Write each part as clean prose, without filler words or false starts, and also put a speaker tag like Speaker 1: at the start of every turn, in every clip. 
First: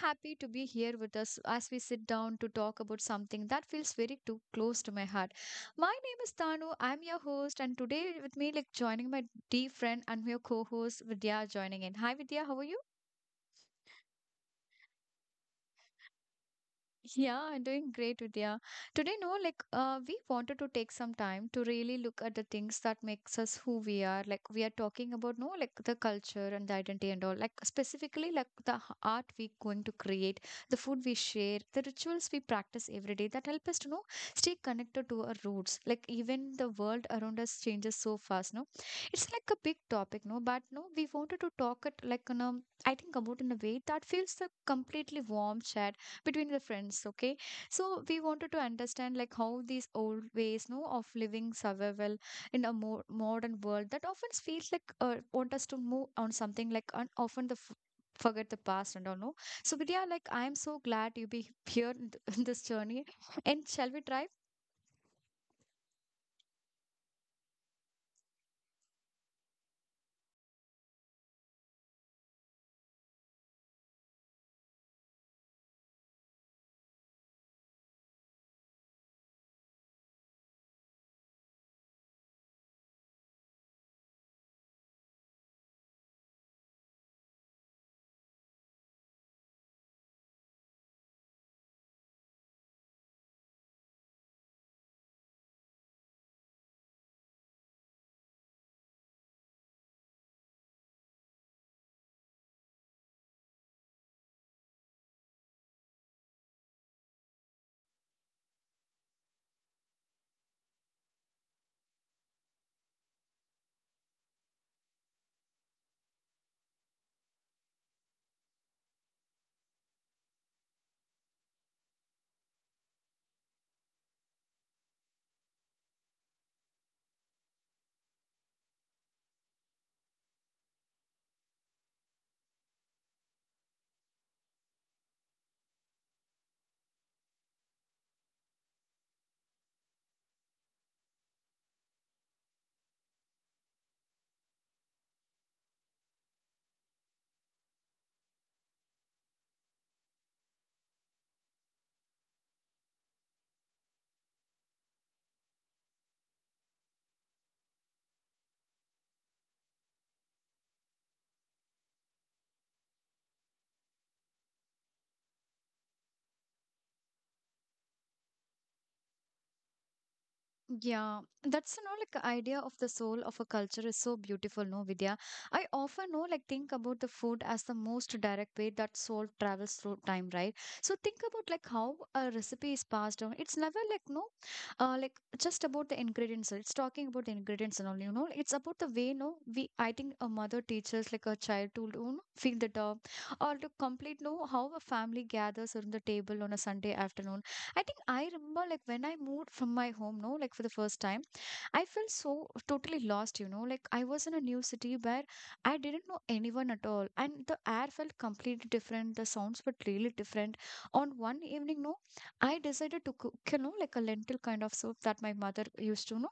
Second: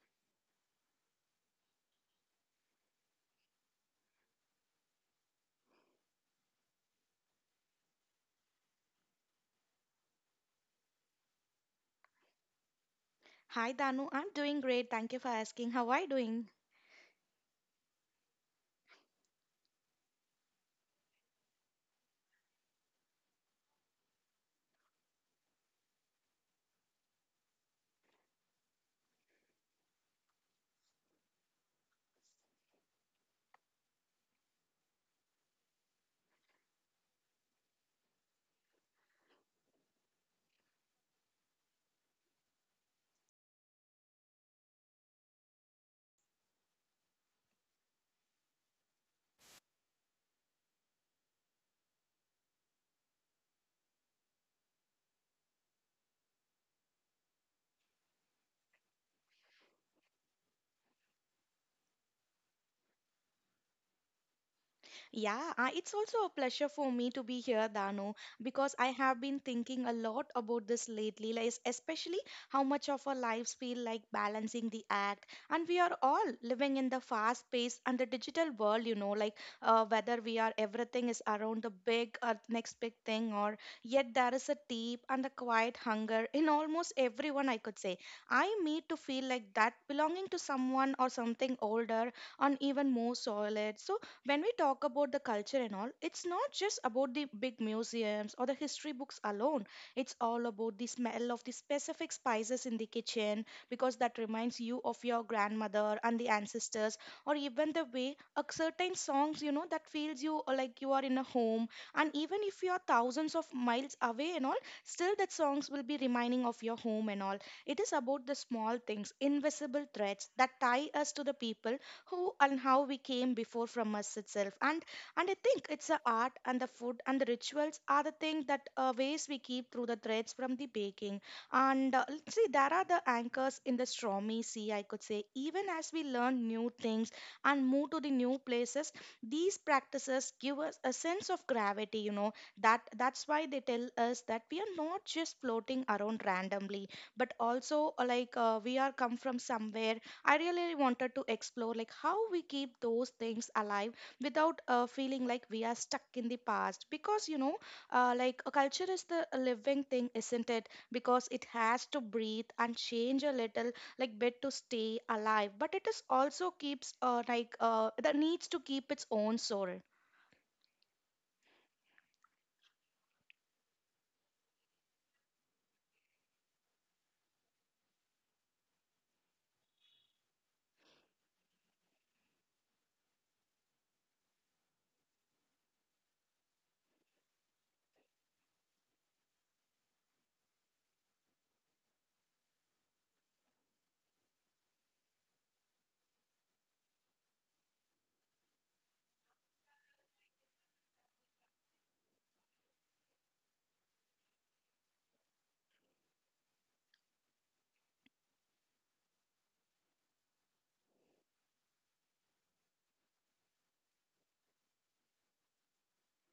Speaker 1: happy to be here with us as we sit down to talk about something that feels very too close to my heart. My name is Tanu. I'm your host, and today with me, like joining my dear friend and your co-host Vidya, joining in. Hi, Vidya. How are you?
Speaker 2: Hi Danu, I'm doing great. Thank you for asking. How are you doing?
Speaker 1: Yeah, I'm doing great, Vidya. Today, no, like we wanted to take some time to really look at the things that makes us who we are. Like we are talking about, no, like the culture and the identity and all. Like specifically, like the art we going to create, the food we share, the rituals we practice every day that help us to know stay connected to our roots. Like even the world around us changes so fast, no. It's like a big topic, no, but no, we wanted to talk it like in a, I think about in a way that feels a completely warm chat between the friends. Okay, so we wanted to understand like how these old ways no of living survival in a more modern world that often feels like want us to move on something like, and often the forget the past and all, no. So Vidya, like I'm so glad you be here in in this journey, and shall we try?
Speaker 2: Yeah, it's also a pleasure for me to be here, Dano, because I have been thinking a lot about this lately, like especially how much of our lives feel like balancing the act. And we are all living in the fast pace and the digital world, you know, like whether we are everything is around the big or next big thing, or yet there is a deep and a quiet hunger in almost everyone, I could say. I meet to feel like that belonging to someone or something older and even more solid. So when we talk about the culture and all, it's not just about the big museums or the history books alone. It's all about the smell of the specific spices in the kitchen because that reminds you of your grandmother and the ancestors, or even the way a certain songs, you know, that feels you like you are in a home. And even if you are thousands of miles away and all, still that songs will be reminding of your home and all. It is about the small things, invisible threads that tie us to the people who and how we came before from us itself, and I think it's the art and the food and the rituals are the thing that ways we keep through the threads from the baking, and let's see, there are the anchors in the stormy sea, I could say. Even as we learn new things and move to the new places, these practices give us a sense of gravity, you know, that's why they tell us that we are not just floating around randomly, but also we are come from somewhere. I really wanted to explore like how we keep those things alive without feeling like we are stuck in the past, because like a culture is the a living thing, isn't it? Because it has to breathe and change a little like bit to stay alive, but it is also keeps that needs to keep its own soul.
Speaker 1: Yeah, that's like idea of the soul of a culture is so beautiful, no, Vidya. I often know like think about the food as the most direct way that soul travels through time, right? So think about like how a recipe is passed down. It's never like no, like just about the ingredients. It's talking about the ingredients and all, you know. It's about the way no we I think a mother teaches like a child to feel the dog, or to complete no how a family gathers around the table on a Sunday afternoon. I think I remember like when I moved from my home, no, like for the first time, I felt so totally lost, you know. Like I was in a new city where I didn't know anyone at all. And the air felt completely different. The sounds were really different. On one evening, no, I decided to cook, you know, like a lentil kind of soup that my mother used to know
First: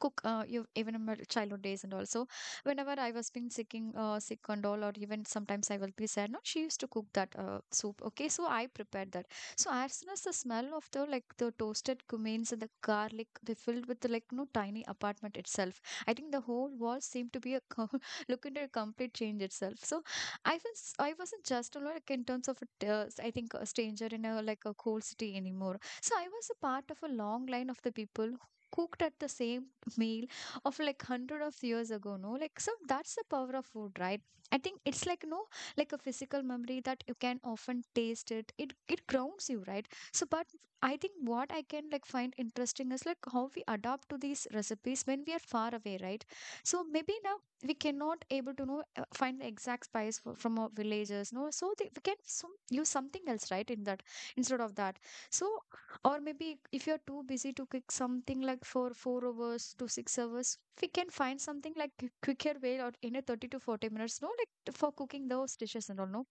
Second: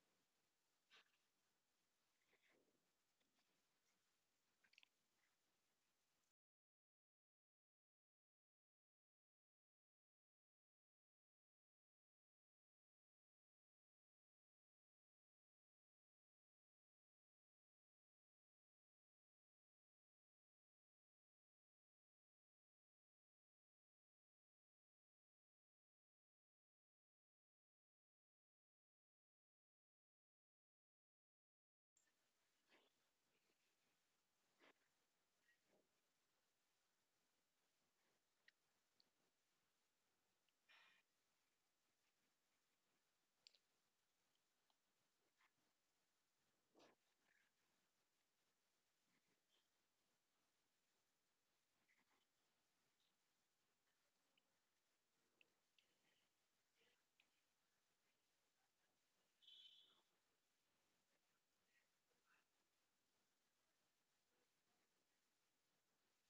Speaker 1: cook you even in my childhood days, and also whenever I was being sicking sick and all, or even sometimes I will be sad, no, she used to cook that soup. Okay, so I prepared that. So as soon as the smell of the like the toasted cummins and the garlic, they filled with the like no tiny apartment itself. I think the whole wall seemed to be a look into a complete change itself. So I wasn't just, you know, like in terms of a I think a stranger in a like a cold city anymore, so I was a part of a long line of the people who cooked at the same meal of like hundred of years ago, no? Like so that's the power of food, right? I think it's like no like a physical memory that you can often taste it. It grounds you, right? So but I think what I can like find interesting is like how we adapt to these recipes when we are far away, right? So maybe now we cannot able to know find the exact spice for, from our villages, no. So they, we can some, use something else, right? In that instead of that. So, or maybe if you're too busy to cook something like for 4 hours to 6 hours, we can find something like quicker way out in a 30 to 40 minutes, no? Like for cooking those dishes and all, no?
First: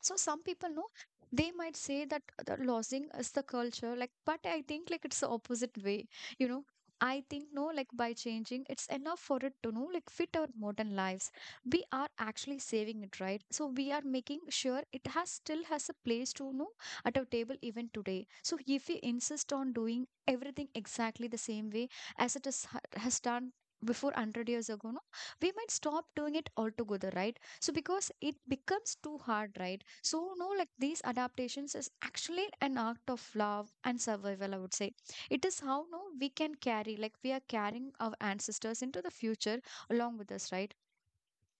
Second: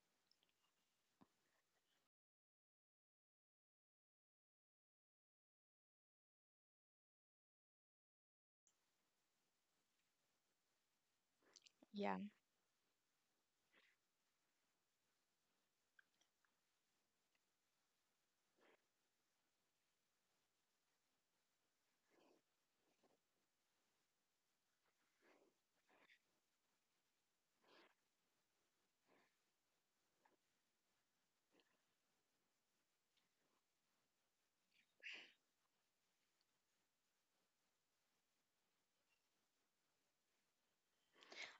Speaker 1: So some people know, they might say that the losing is the culture, like, but I think like it's the opposite way, you know. I think no like by changing it's enough for it to know like fit our modern lives, we are
Speaker 2: Yeah.
Speaker 1: actually saving it, right? So we are making sure it has still has a place to know at our table even today. So if we insist on doing everything exactly the same way as it is, has done before 100 years ago, no, we might stop doing it altogether, right? So because it becomes too hard, right? So, no, like these adaptations is actually an act of love and survival, I would say. It is how no we can carry, like we are carrying our ancestors into the future along with us, right?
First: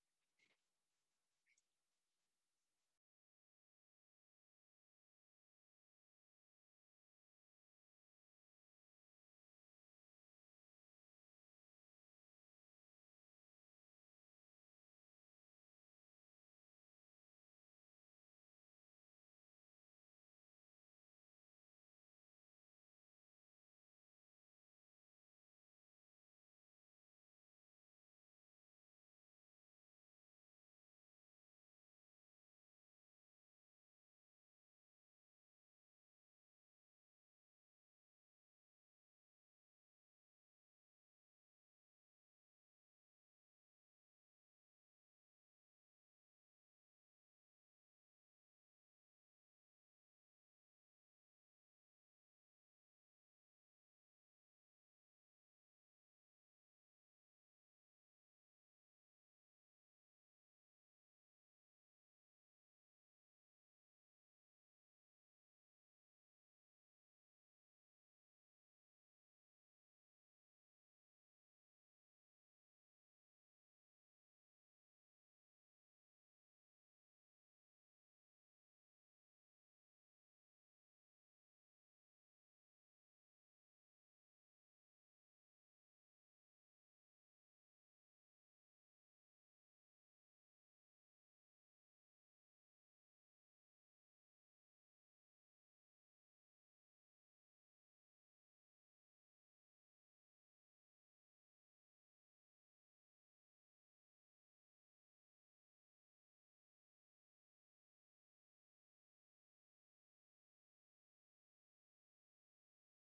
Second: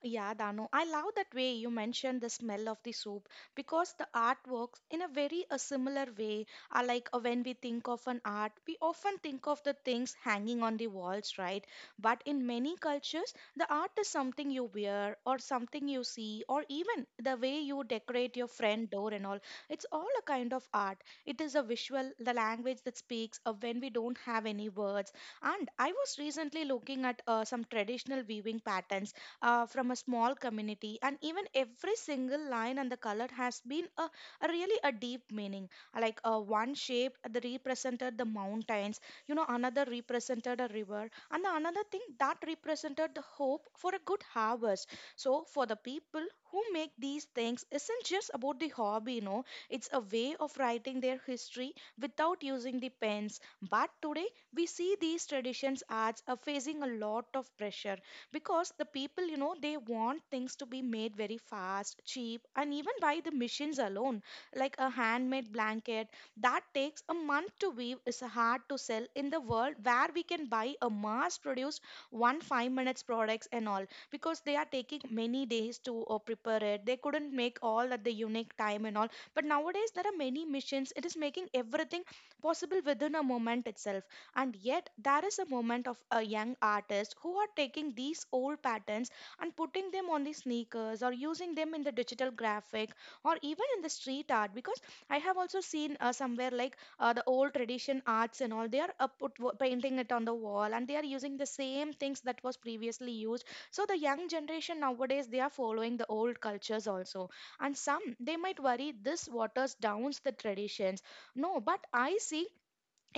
Speaker 2: Yeah, Dano, I love that way you mentioned the smell of the soap because the artworks in a very a similar way are like when we think of an art, we often think of the things hanging on the walls, right? But in many cultures, the art is something you wear or something you see or even the way you decorate your friend door and all. It's all a kind of art. It is a visual, the language that speaks of when we don't have any words. And I was recently looking at some traditional weaving patterns from a small community, and even every single line and the color has been a really a deep meaning, like one shape that represented the mountains, you know, another represented a river, and the another thing that represented the hope for a good harvest. So for the people who make these things, isn't just about the hobby, you know, it's a way of writing their history without using the pens. But today we see these traditions as are facing a lot of pressure because the people, you know, they want things to be made very fast, cheap, and even by the machines alone. Like a handmade blanket that takes a month to weave is hard to sell in the world where we can buy a mass produced one 5 minutes products and all, because they are taking many days to prepare it, they couldn't make all at the unique time and all. But nowadays there are many machines, it is making everything possible within a moment itself. And yet there is a moment of a young artist who are taking these old patterns and putting them on the sneakers, or using them in the digital graphic, or even in the street art. Because I have also seen somewhere like the old tradition arts and all, they are painting it on the wall and they are using the same things that was previously used. So the young generation nowadays, they are following the old cultures also, and some they might worry this waters downs the traditions. No, but I see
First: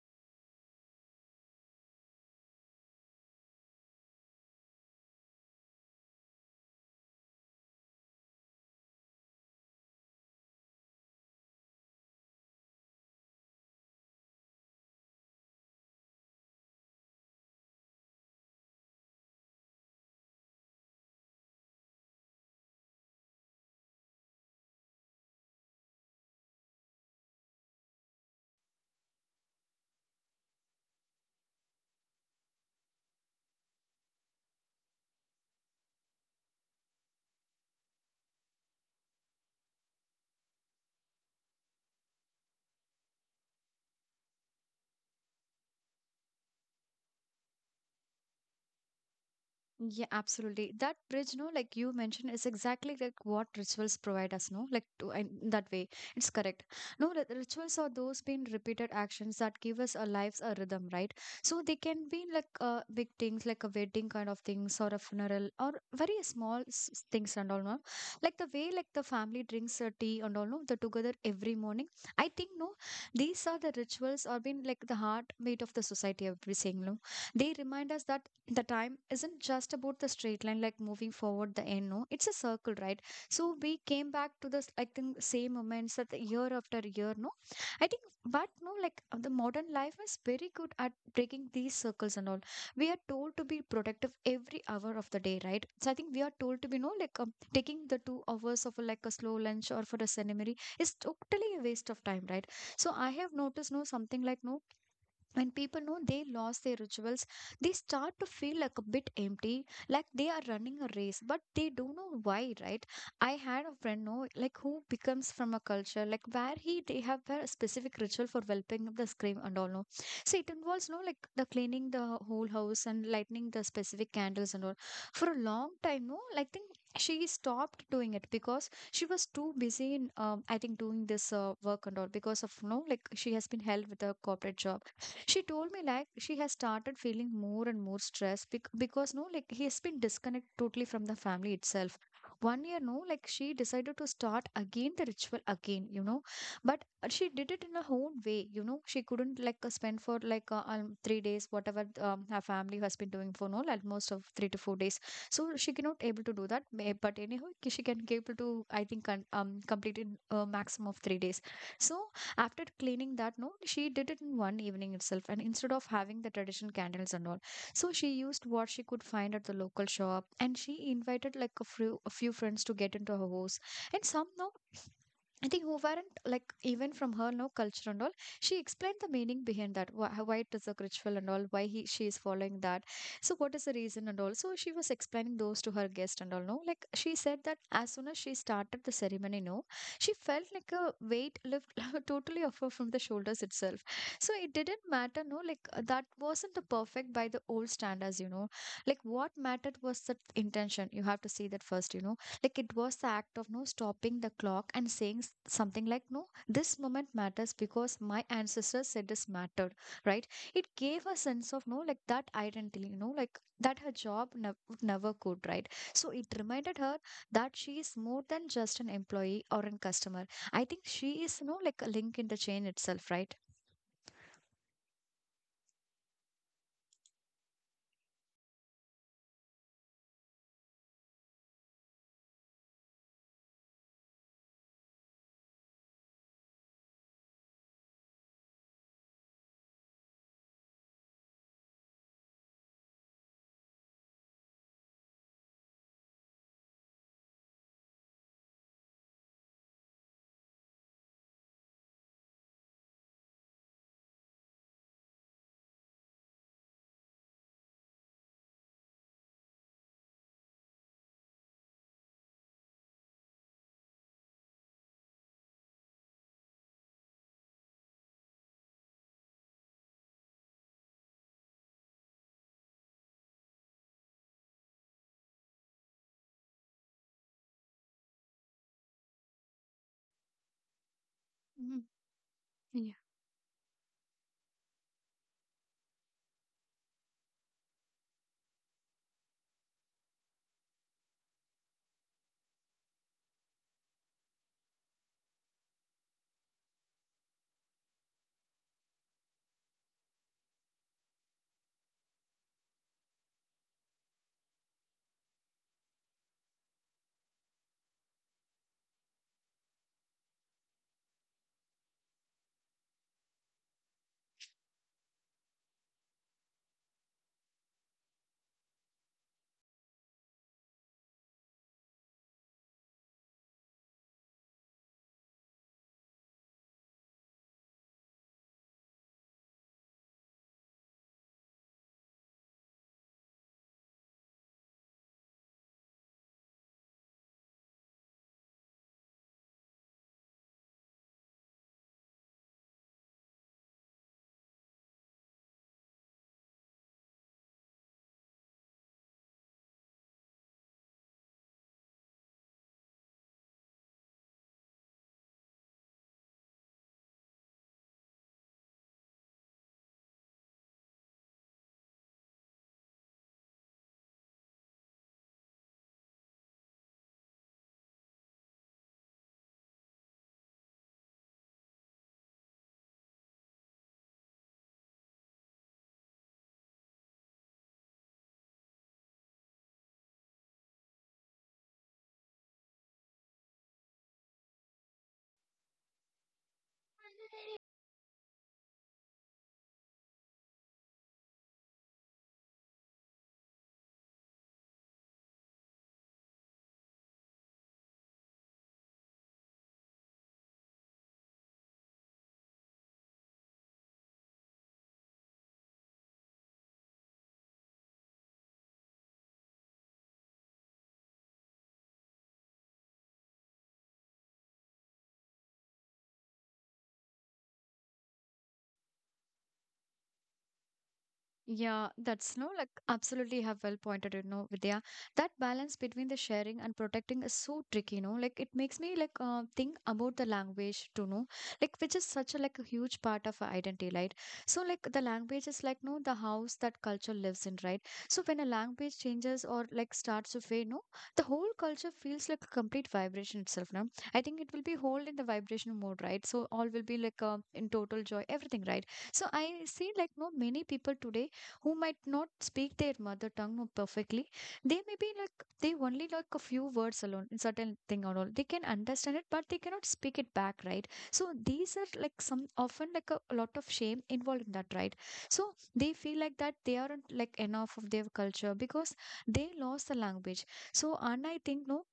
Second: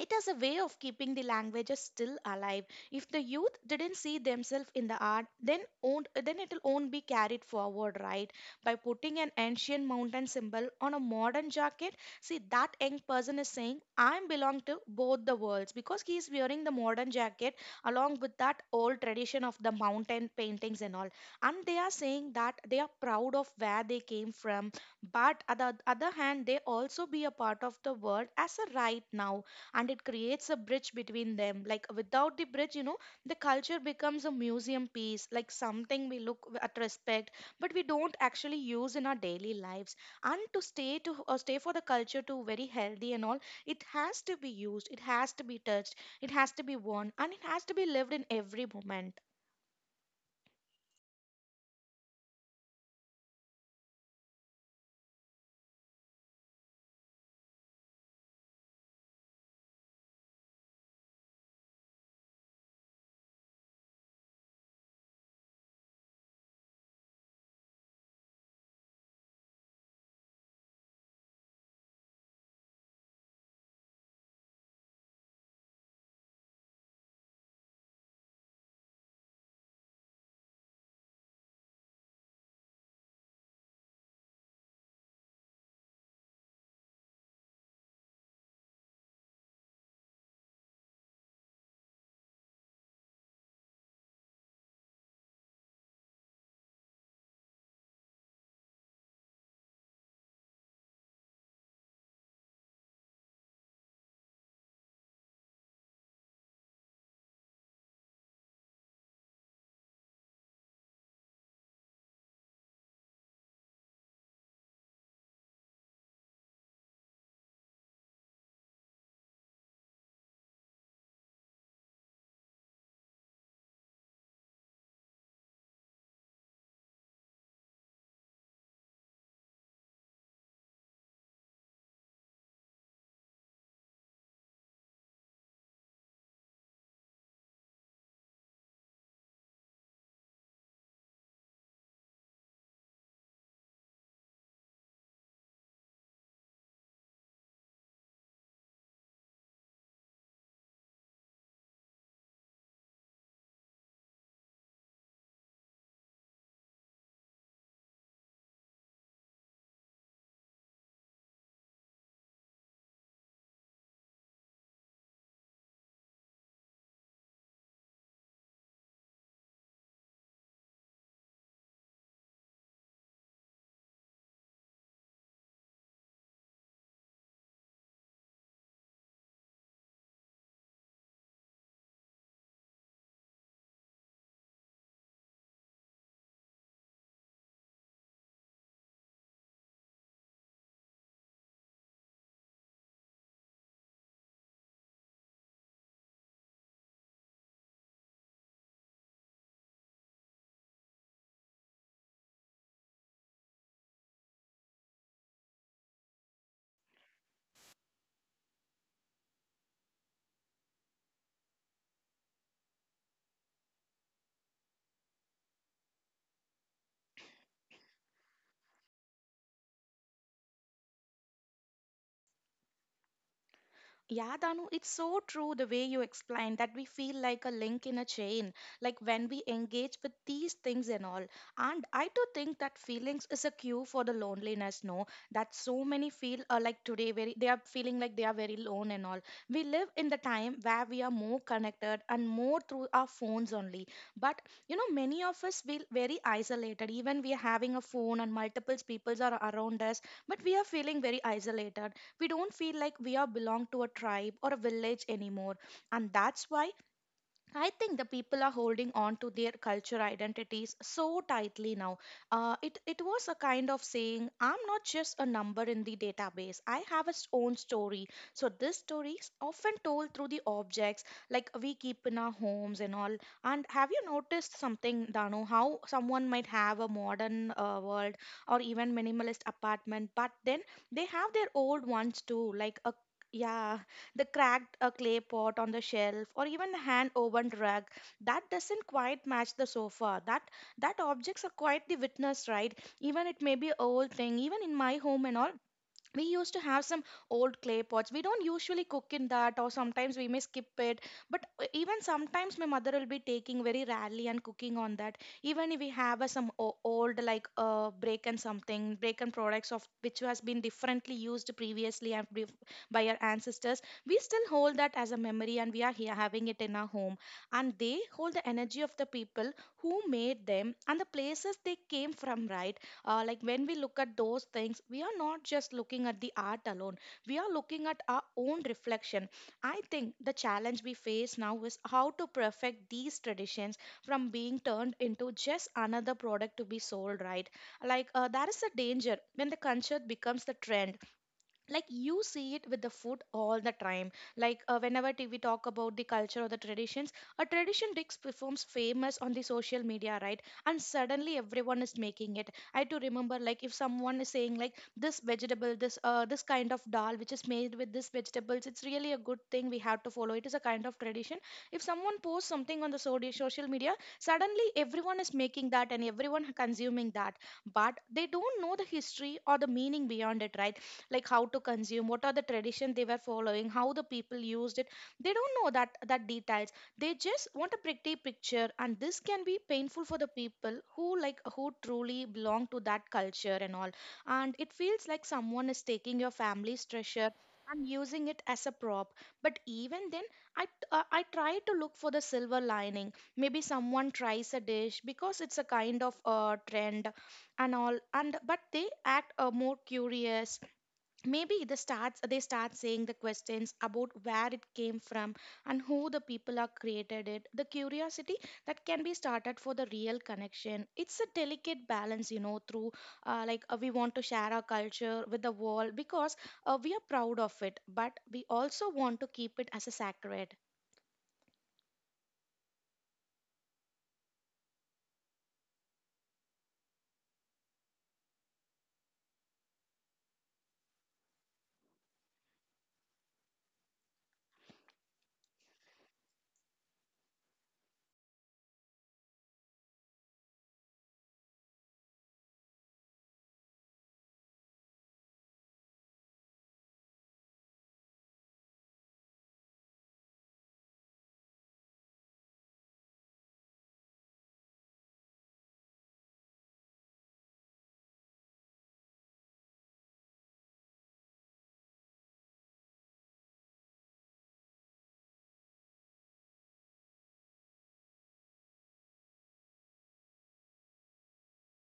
Speaker 2: it is a way of keeping the languages still alive. If the youth didn't see themselves in the art, then won't, then it'll won't be carried forward, right? By putting an ancient mountain symbol on a modern jacket, see that young person is saying, "I belong to both the worlds," because he is wearing the modern jacket along with that old tradition of the mountain paintings and all, and they are saying that they are proud of where they came from, but at the other hand, they also be a part of the world as a right now. And it creates a bridge between them. Like without the bridge, you know, the culture becomes a museum piece, like something we look at respect, but we don't actually use in our daily lives. And to stay for the culture to very healthy and all, it has to be used, it has to be touched, it has to be worn, and it has to be lived in every moment.
Speaker 1: Yeah, absolutely. That bridge, no, like you mentioned, is exactly like what rituals provide us, no? Like to, in that way, it's correct. No, the rituals are those been repeated actions that give us our lives a rhythm, right? So they can be like big things, like a wedding kind of things, or a funeral, or very small things and all, no? Like the way like the family drinks tea and all, no? The together every morning. I think, no, these are the rituals are been like the heartbeat of the society, I would be saying, no? They remind us that the time isn't just about the straight line like moving forward the end, no, it's a circle, right? So we came back to this I think same moments that the year after year, no. I think but no like the modern life is very good at breaking these circles and all. We are told to be productive every hour of the day, right? So I think we are told to be no like taking the 2 hours of a, like a slow lunch or for a seminary is totally a waste of time, right? So I have noticed no something like no, when people know they lost their rituals, they start to feel like a bit empty, like they are running a race but they don't know why, right? I had a friend know like who becomes from a culture like where he they have a specific ritual for whelping of the scream and all, no, so it involves no like the cleaning the whole house and lighting the specific candles and all. For a long time, no, like think she stopped doing it because she was too busy in I think doing this work and all, because of no like she has been held with a corporate job. She told me like she has started feeling more and more stressed because no, like he has been disconnected totally from the family itself. One year, no, like she decided to start again the ritual again, you know. But she did it in her own way, you know. She couldn't like spend for like 3 days, whatever her family has been doing for no, like most of 3 to 4 days. So she cannot able to do that. But anyhow, she can able to I think complete in a maximum of 3 days. So after cleaning that, no, she did it in one evening itself, and instead of having the traditional candles and all, so she used what she could find at the local shop, and she invited like a few friends to get into her house. And some no I think who weren't like even from her no culture and all. She explained the meaning behind that. Why it is a ritual and all. Why he she is following that. So what is the reason and all. So she was explaining those to her guest and all. No, like she said that as soon as she started the ceremony, no, she felt like a weight lift totally off her from the shoulders itself. So it didn't matter, no, like that wasn't the perfect by the old standards, you know. Like what mattered was the intention. You have to see that first, you know. Like it was the act of no stopping the clock and saying something like, no, this moment matters because my ancestors said this mattered, right? It gave a sense of no, like that identity, you know, like that her job would never could, right? So it reminded her that she is more than just an employee or a customer. I think she is, you know, like a link in the chain itself, right?
Speaker 2: Yeah, Danu, it's so true the way you explained that we feel like a link in a chain, like when we engage with these things and all. And I do think that feelings is a cue for the loneliness, no? That so many feel like today, very they are feeling like they are very alone and all. We live in the time where we are more connected and more through our phones only. But you know, many of us feel very isolated. Even we are having a phone and multiple people are around us, but we are feeling very isolated. We don't feel like we are belong to a tribe or a village anymore, and that's why I think the people are holding on to their culture identities so tightly now. It was a kind of saying, "I'm not just a number in the database. I have its own story." So this story is often told through the objects like we keep in our homes and all. And have you noticed something, Dano? How someone might have a modern world or even minimalist apartment, but then they have their
Speaker 1: Mhm.
Speaker 2: old ones too, like a yeah the cracked clay pot on the shelf, or even a hand woven rug that doesn't quite match the sofa. That objects are quite the witness, right? Even it may be old thing, even in my home and all, we used to have some old clay pots we don't usually cook in that, or sometimes we may skip it. But even sometimes my mother will be taking very rarely and cooking on that, even if we have some old like break and something break and products of which has been differently used previously and by our ancestors, we still hold that as a memory and we are here having it in our home. And they hold the energy of the people who made them and the places they came from, right? Like when we look at those things, we are not just looking at the art alone, we are looking at our own reflection. I think the challenge we face now is how to perfect these traditions from being turned into just another product to be sold, right? Like that is a danger when the culture becomes the trend. Like you see it with the food all the time. Like whenever t- we talk about the culture or the traditions, a tradition dish becomes famous on the social media, right? And suddenly everyone is making it. I do remember, like, if someone is saying like this vegetable, this kind of dal which is made with this vegetables, it's really a good thing, we have to follow it, is a kind of tradition. If someone posts something on the social media, suddenly everyone is making that and everyone consuming that, but they don't know the history or the meaning beyond it, right? Like how to consume, what are the tradition they were following, how the people used it, they don't know that details. They just want a pretty picture, and this can be painful for the people who like who truly belong to that culture and all. And it feels like someone is taking your family's treasure and using it as a prop. But even then, I try to look for the silver lining. Maybe someone tries a dish because it's a kind of trend and all, and but They act more curious. Maybe the starts they start saying the questions about where it came from and who the people are created it, the curiosity that can be started for the real connection. It's a delicate balance, you know, through we want to share our culture with the world because we are proud of it, but we also want to keep it as a sacred.
Speaker 1: Yeah, that's no like absolutely have well pointed, you know, Vidya. That balance between the sharing and protecting is so tricky, you know. Like it makes me like think about the language to know, like which is such a like a huge part of our identity, right? So like the language is like no the house that culture lives in, right? So when a language changes or like starts to fade, no, the whole culture feels like a complete vibration itself. Now I think it will be whole in the vibration mode, right? So all will be like in total joy, everything, right? So I see like no many people today who might not speak their mother tongue no perfectly. They may be like, they only like a few words alone, in certain thing or all. They can understand it, but they cannot speak it back, right? So these are like some, often like a lot of shame involved in that, right? So they feel like that they aren't like enough of their culture because they lost the language. So, and I think, no,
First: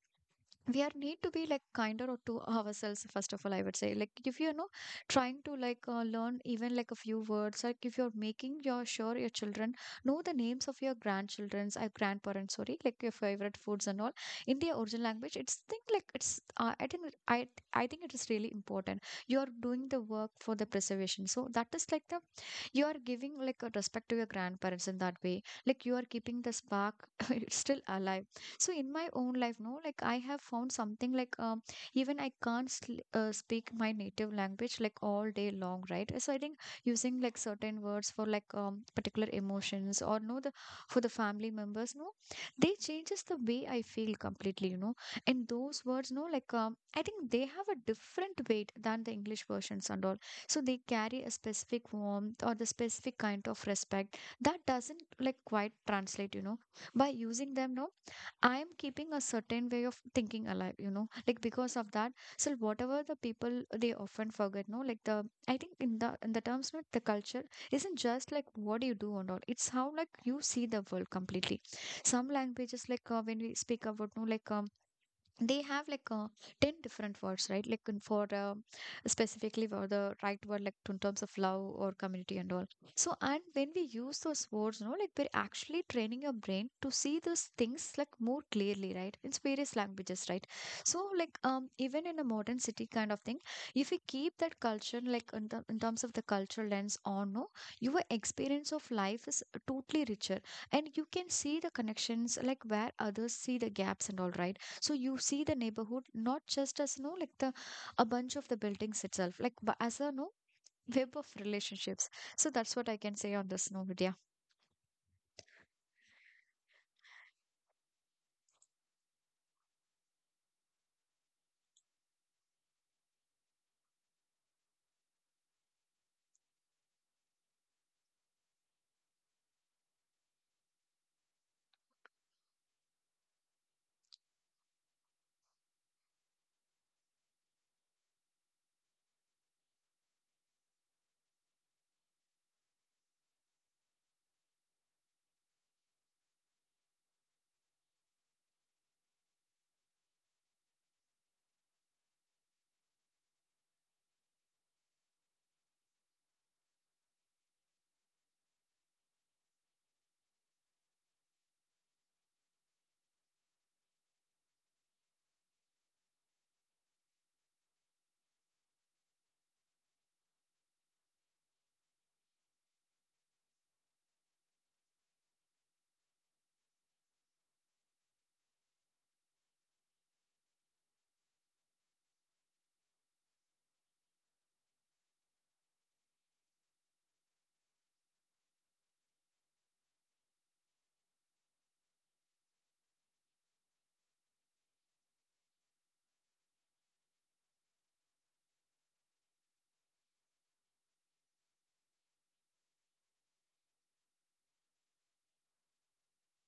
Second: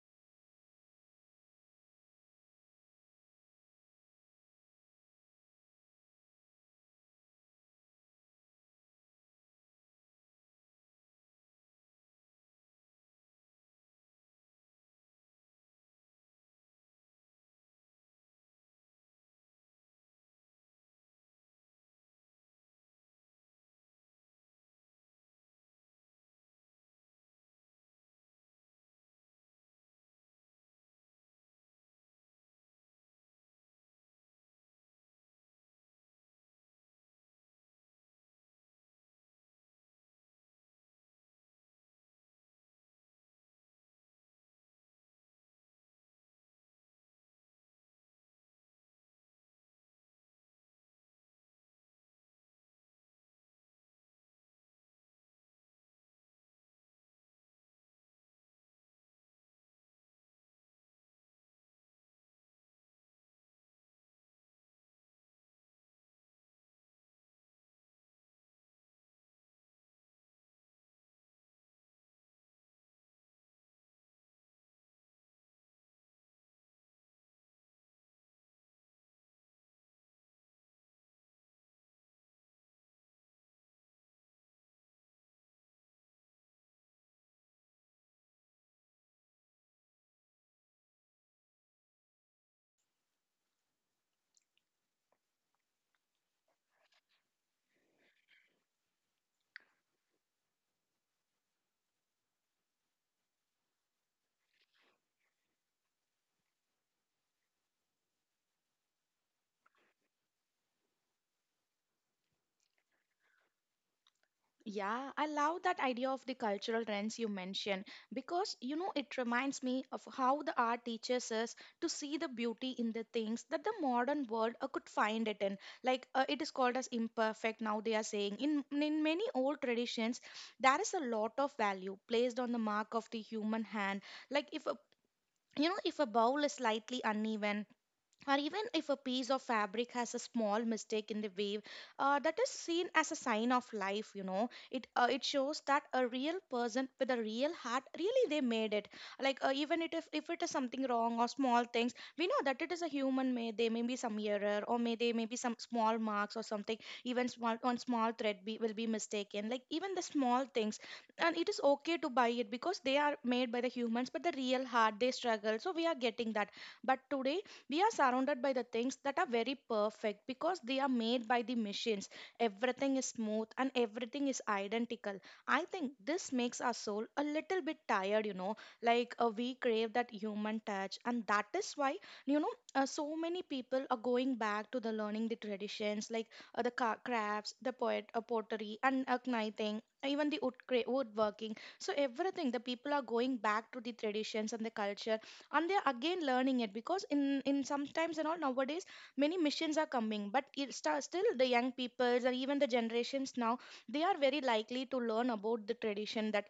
Speaker 1: we are need to be like kinder or to ourselves first of all, I would say, like if you know trying to like learn even like a few words, like if you're making your sure your children know the names of your grandchildren's grandparents, sorry, like your favorite foods and all in their original language, it's think like it's I think i I think it is really important. You are doing the work for the preservation, so that is like the you are giving like a respect to your grandparents in that way, like you are keeping the spark it's still alive. So in my own life, no, like I have found something like even I can't speak my native language like all day long, right? So I think using like certain words for like particular emotions or no the for the family members no, they changes the way I feel completely, you know. And those words no, like I think they have a different weight than the English versions and all. So they carry a specific warmth or the specific kind of respect that doesn't like quite translate, you know. By using them now, I am keeping a certain way of thinking alive, you know, like because of that. So whatever the people, they often forget no like the I think in the terms not, the culture isn't just like what you do and all, it's how like you see the world completely. Some languages like when we speak about no like they have like 10 different words, right? Like in for specifically for the right word, like in terms of love or community and all. So and when we use those words, no, like we're actually training your brain to see those things like more clearly, right, in various languages, right? So like even in a modern city kind of thing, if we keep that culture like in, the, in terms of the cultural lens on no, your experience of life is totally richer, and you can see the connections like where others see the gaps and all, right? So you see the neighborhood not just as no like the a bunch of the buildings itself like as a no web of relationships. So that's what I can say on this, no, Vidya.
Speaker 2: Yeah, I love that idea of the cultural trends you mentioned because you know it reminds me of how the art teaches us to see the beauty in the things that the modern world could find it in. Like it is called as imperfect. Now they are saying in many old traditions there is a lot of value placed on the mark of the human hand. Like if a, you know, if a bowl is slightly uneven or even if a piece of fabric has a small mistake in the weave, that is seen as a sign of life. You know, it it shows that a real person with a real heart really they made it. Like even it, if it is something wrong or small things, we know that it is a human made. There may be some error, or may there may be some small marks or something. Even small one small thread be, will be mistaken, like even the small things, and it is okay to buy it because they are made by the humans, but the real heart they struggle, so we are getting that. But today we are surrounded by the things that are very perfect because they are made by the machines. Everything is smooth and everything is identical. I think this makes our soul a little bit tired, you know. Like we crave that human touch, and that is why, you know, so many people are going back to the learning the traditions. Like the crafts, the poet pottery, and knitting, even the woodworking. So everything the people are going back to the traditions and the culture, and they're again learning it because in sometimes and all nowadays many missions are coming, but it still the young peoples or even the generations now, they are very likely to learn about the tradition that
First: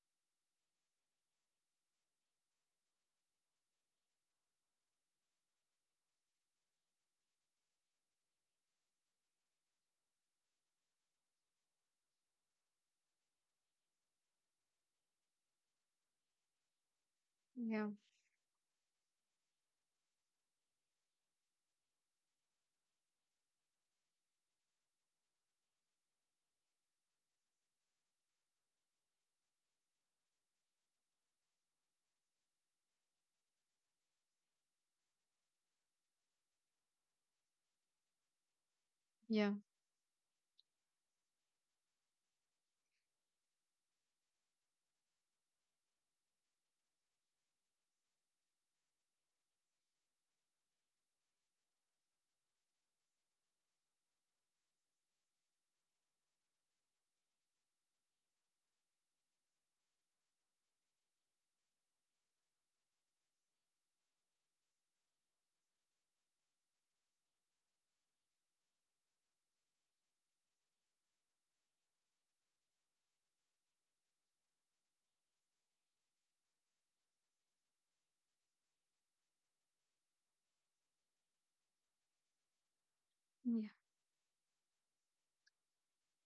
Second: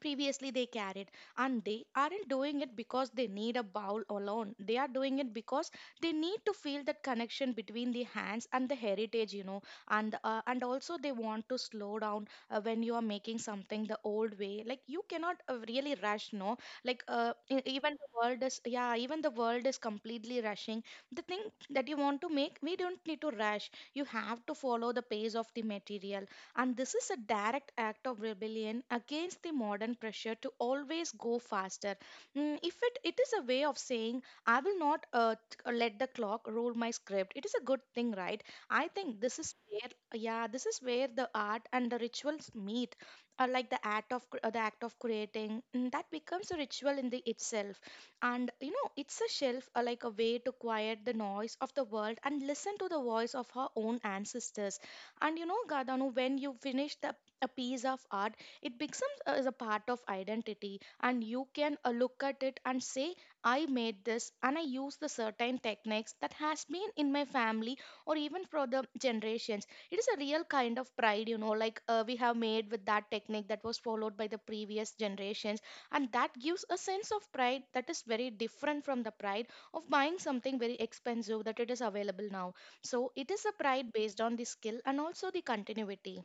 Speaker 2: previously they carried. And they aren't doing it because they need a bowl alone, they are doing it because they need to feel that connection between the hands and the heritage, you know. And and also they want to slow down. When you are making something the old way, like you cannot really rush, no. Like
Speaker 1: Yeah,
Speaker 2: even the world is, yeah, even the world is completely rushing. The thing that you want to make, we don't need to rush. You have to follow the pace of the material, and this is a direct act of rebellion against the modern pressure to always go faster. Mm, if it, it is a way of saying, I will not let the clock rule my script, it is a good thing, right? I think this
Speaker 1: yeah,
Speaker 2: is where, yeah, this is where the art and the rituals meet. Like the the act of creating, mm, that becomes a ritual in the itself. And you know it's a shelf, like a way to quiet the noise of the world and listen to the voice of her own ancestors. And you know, Gadanu, when you finish the a piece of art, it becomes as a part of identity, and you can look at it and say, "I made this, and I use the certain techniques that has been in my family or even for the generations." It is a real kind of pride, you know, like we have made with that technique that was followed by the previous generations, and that gives a sense of pride that is very different from the pride of buying something very expensive that it is available now. So it is a pride based on the skill and also the continuity.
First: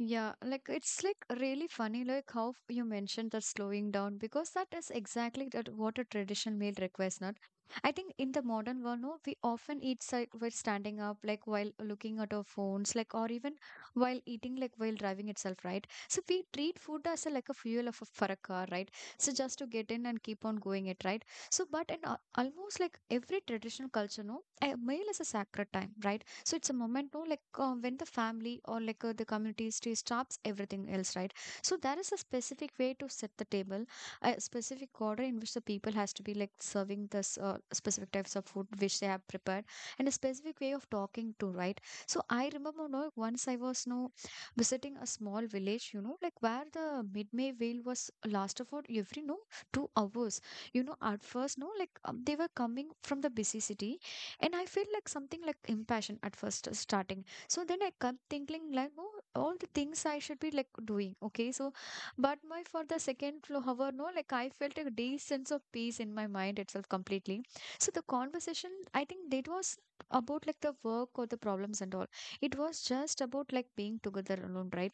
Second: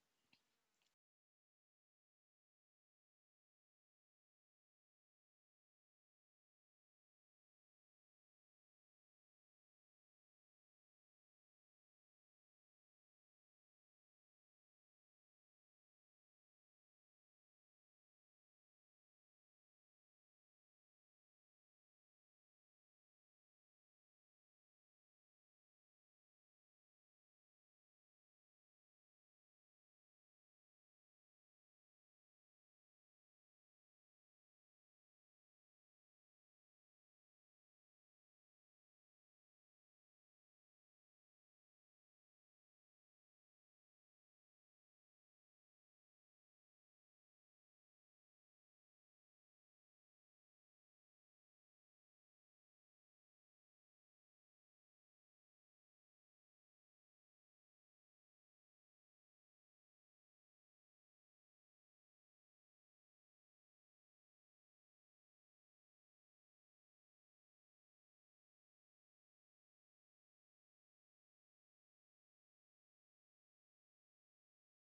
Speaker 1: yeah, like it's like really funny, like how you mentioned that slowing down, because that is exactly that what a traditional meal requires. Not, I think in the modern world, no, we often eat like while standing up, like while looking at our phones, like or even while eating, like while driving itself, right? So we treat food as a, like a fuel of a, for a car, right? So just to get in and keep on going it, right? So, but in almost like every traditional culture, no, a meal is a sacred time, right? So it's a moment, no, like when the family or like the community stay stops everything else, right? So there is a specific way to set the table, a specific order in which the people has to be like serving this specific types of food which they have prepared, and a specific way of talking to, right? So I remember, no, once I was no visiting a small village, you know, like where the mid-May whale was last of all, every no 2 hours. You know, at first, no, like they were coming from the busy city and I feel like something like impassioned at first starting. So then I kept thinking like, oh, all the things I should be like doing, okay, so but my for the second floor however no, like I felt a deep sense of peace in my mind itself completely. So the conversation, I think, it was about like the work or the problems and all, it was just about like being together alone, right?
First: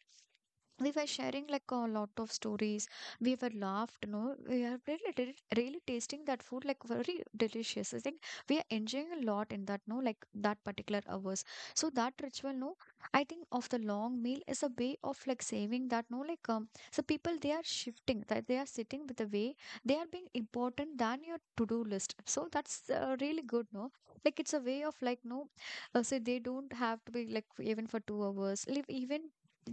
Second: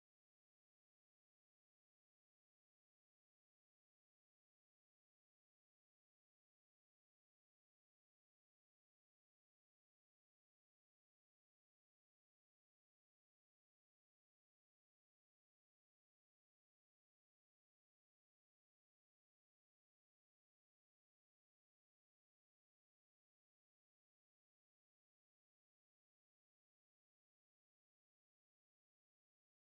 Speaker 1: We were sharing like a lot of stories, we were laughed no, we are really really really tasting that food, like very delicious, I think we are enjoying a lot in that no, like that particular hours. So that ritual no, I think of the long meal is a way of like saving that no like so people, they are shifting that they are sitting with the way they are being important than your to-do list. So that's really good no, like it's a way of like no so they don't have to be like even for 2 hours, like even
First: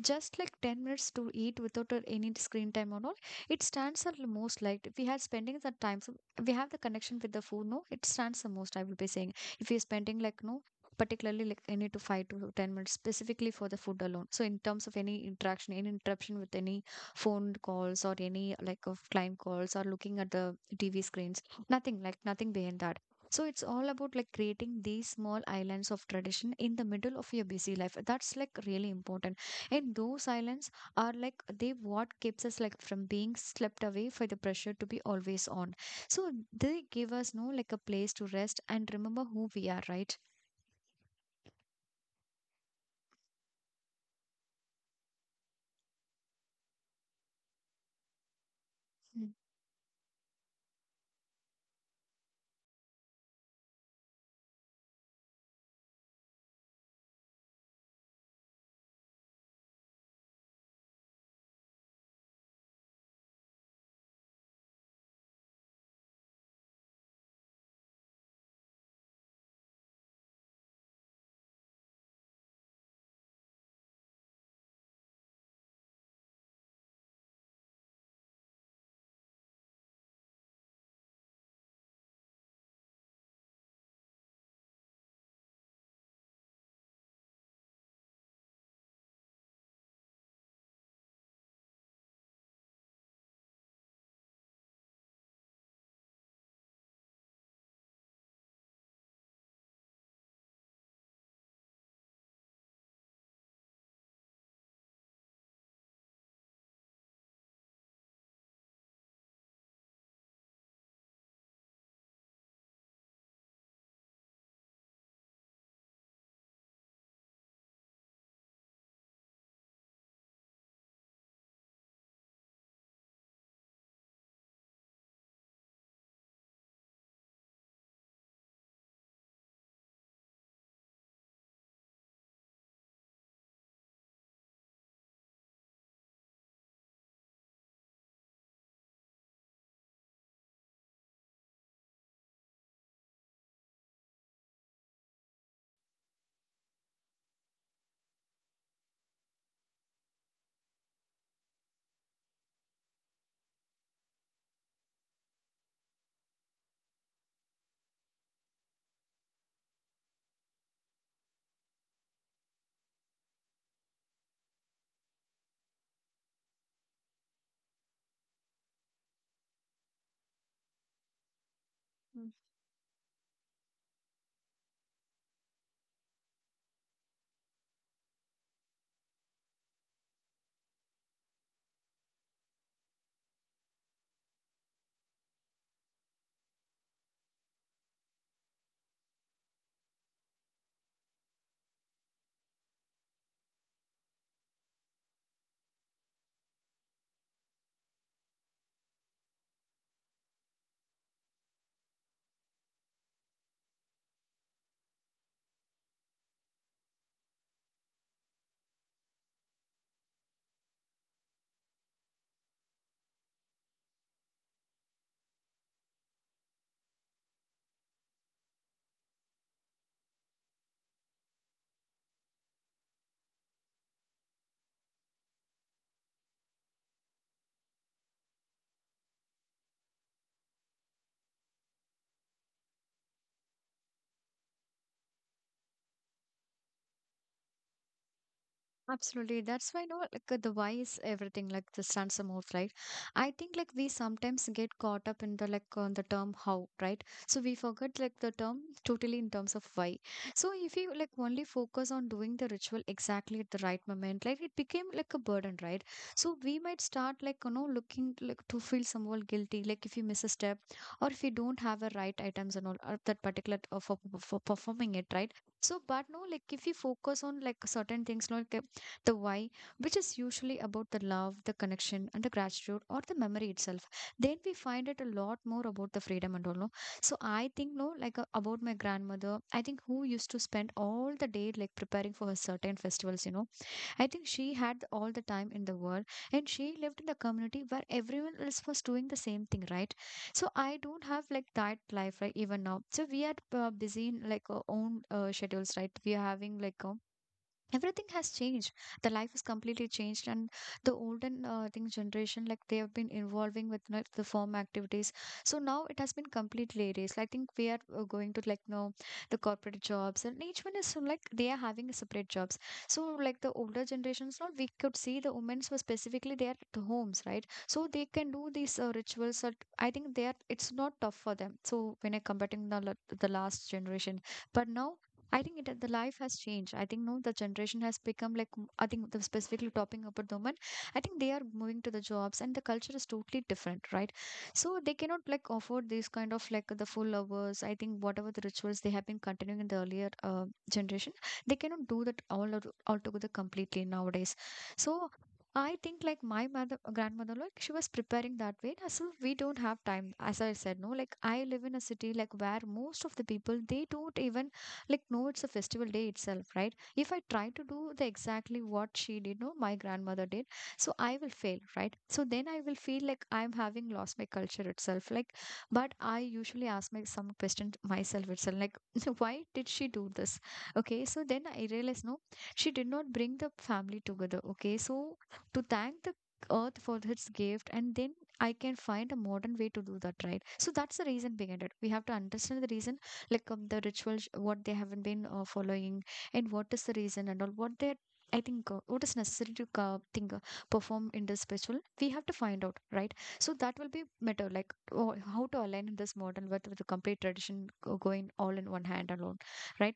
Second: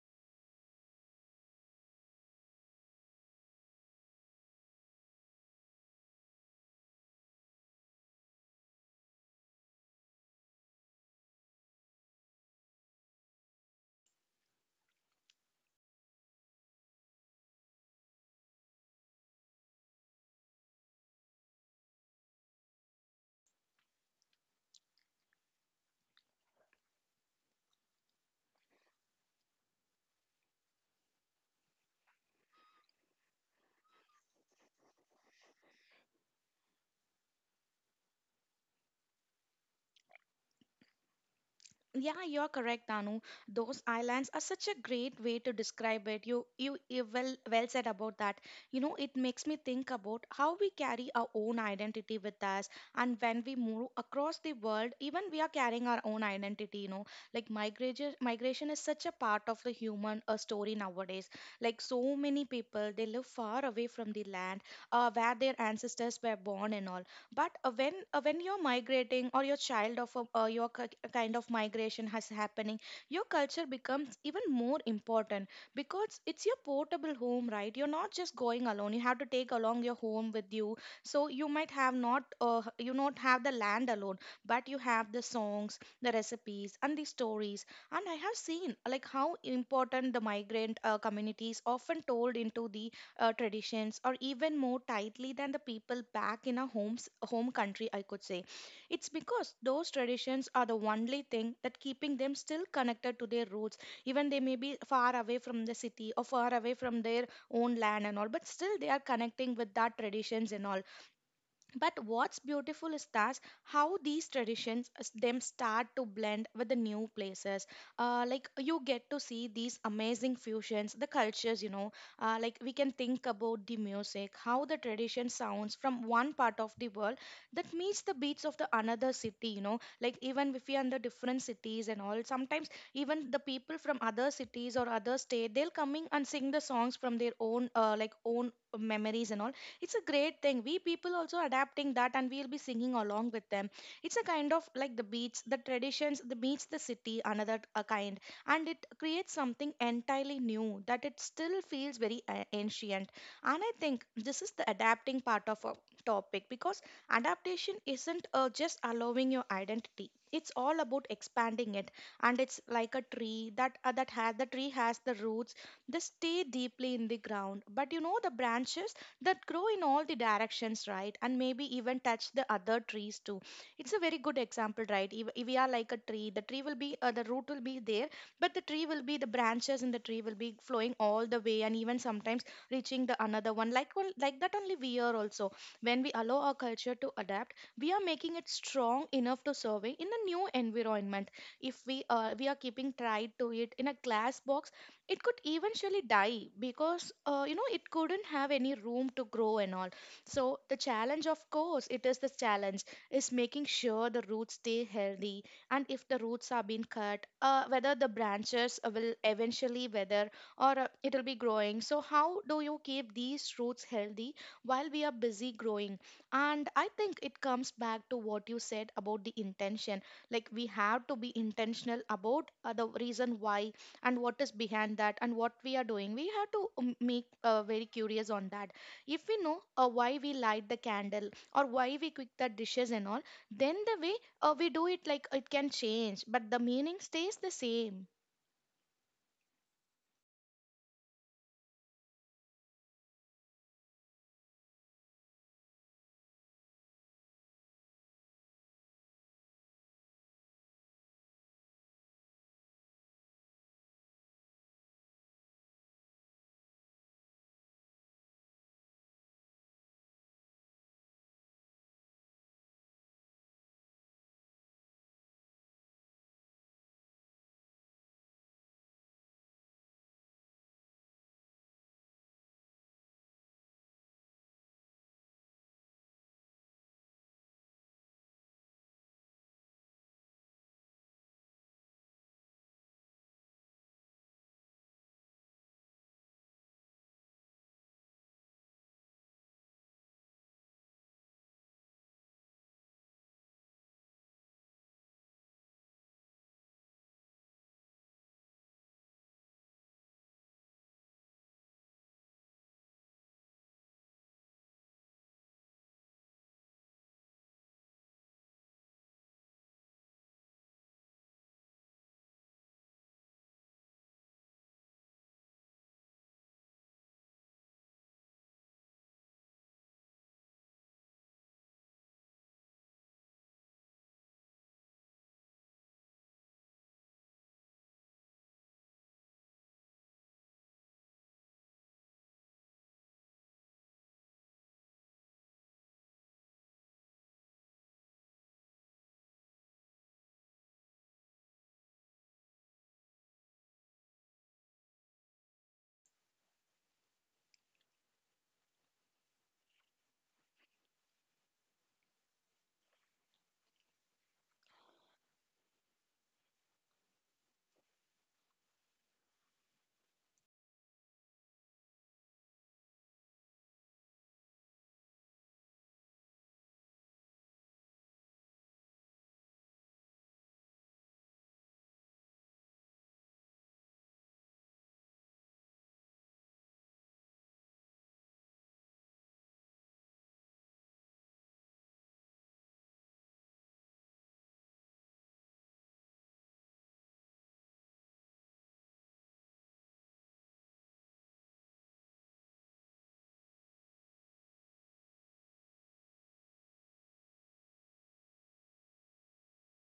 Speaker 1: just like 10 minutes to eat without any screen time or not. It stands the most, like if we had spending the time, so we have the connection with the food, no, it stands the most, I will be saying. If we are spending like no particularly like any to 5 to 10 minutes specifically for the food alone, so in terms of any interaction, any interruption with any phone calls or any like of client calls or looking at the TV screens, nothing like nothing behind that. So it's all about like creating these small islands of tradition in the middle of your busy life. That's like really important. And those silence are like they what keeps us like from being swept away for the pressure to be always on. So they give us no like a place to rest and remember who we are, right?
Speaker 2: Yeah, you're correct, Anu. Those islands are such a great way to describe it. You well, well said about that. You know, it
Speaker 1: Mm.
Speaker 2: makes me think about how we carry our own identity with us, and when we move across the world, even we are carrying our own identity. You know, like migration is such a part of the human story nowadays. Like so many people, they live far away from the land where their ancestors were born and all. But when when you're migrating or your your kind of migration has happening, your culture becomes even more important because it's your portable home, right? You're not just going alone, you have to take along your home with you. So you might have not you not have the land alone, but you have the songs, the recipes, and the stories. And I have seen like how important the migrant communities often told into the traditions, or even more tightly than the people back in our homes home country, I could say. It's because those traditions are the only thing that keeping them still connected to their roots. Even they may be far away from the city or far away from their own land and all, but still they are connecting with that traditions and all. But what's beautiful is that how these traditions them start to blend with the new places. Like you get to see these amazing fusions, the cultures, you know. Like we can think about the music, how the tradition sounds from one part of the world that meets the beats of the another city, you know. Like even if we are in the different cities and all, sometimes even the people from other cities or other state, they'll coming and sing the songs from their own own memories and all. It's a great thing, we people also adapting that, and we'll be singing along with them. It's a kind of like the beats, the traditions, the beats, the city another kind, and it creates something entirely new that it still feels very ancient. And I think this is the adapting part of our topic because adaptation isn't just allowing your identity, it's all about expanding it. And it's like a tree that has the tree has the roots. They stay deeply in the ground, but you know the branches that grow in all the directions, right? And maybe even touch the other trees too. It's a very good example, right? If we are like a tree, the tree will be, the root will be there, but the tree will be, the branches in the tree will be flowing all the way and even sometimes reaching the another one. Like, well, like that only we are also. When we allow our culture to adapt, we are making it strong enough to survive in a new environment. If we, we are keeping tied to it in a glass box, it could eventually die because you know it couldn't have any room to grow and all. So the challenge, of course it is the challenge, is making sure the roots stay healthy. And if the roots are being cut whether the branches will eventually wither or it will be growing. So how do you keep these roots healthy while we are busy growing? And I think it comes back to what you said about the intention. Like we have to be intentional about the reason why and what is behind that and what we are doing. We have to make very curious on that. If we know why we light the candle or why we cook the dishes and all, then the way we do it, like it can change, but the meaning stays the same.
Speaker 1: Absolutely. That's why, no, like the why is everything, like the stands and move, right? I think like we sometimes get caught up in the like on the term how, right? So we forget like the term totally in terms of why. So if you like only focus on doing the ritual exactly at the right moment, like it became like a burden, right? So we might start like, you know, looking like to feel somewhat guilty, like if you miss a step or if you don't have the right items and all or that particular for, for performing it, right? So, but no, like if you focus on like certain things, like the why, which is usually about the love, the connection, and the gratitude or the memory itself. Then we find it a lot more about the freedom and all. No? So I think, no, like about my grandmother, I think who used to spend all the day like preparing for her certain festivals, you know. I think she had all the time in the world, and she lived in the community where everyone else was doing the same thing, right? So I don't have like that life, right? Even now. So we are busy in like our own schedules, right? We are having like, everything has changed, the life is completely changed, and the olden thing generation like they have been involving with like, the form activities. So now it has been completely erased, I think we are going to like know the corporate jobs, and each one is like they are having a separate jobs. So like the older generations now, we could see the women were specifically they are at homes, right? So they can do these rituals that I think they are, it's not tough for them. So when I comparing the, the last generation, but now I think it the life has changed. I think no, the generation has become like I think the specifically talking about the women. I think they are moving to the jobs and the culture is totally different, right? So they cannot like afford these kind of like the full hours. I think whatever the rituals they have been continuing in the earlier generation, they cannot do that all altogether completely nowadays. So. I think like my mother grandmother like she was preparing that way now, so we don't have time as I said, no, like I live in a city like where most of the people they don't even like, no, it's a festival day itself, right? If I try to do the exactly what she did, no, my grandmother did, so I will fail, right? So then I will feel like I'm having lost my culture itself like. But I usually ask my some question myself itself like, why did she do this? Okay, so then I realize, no, she did not bring the family together, okay, so to thank the earth for its gift, and then I can find a modern way to do that, right? So that's the reason behind it. We have to understand the reason like, the rituals what they haven't been following, and what is the reason and all what they, I think what is necessary to think perform in this spiritual, we have to find out, right? So that will be matter like, oh, how to align in this model with the complete tradition going all in one hand alone, right?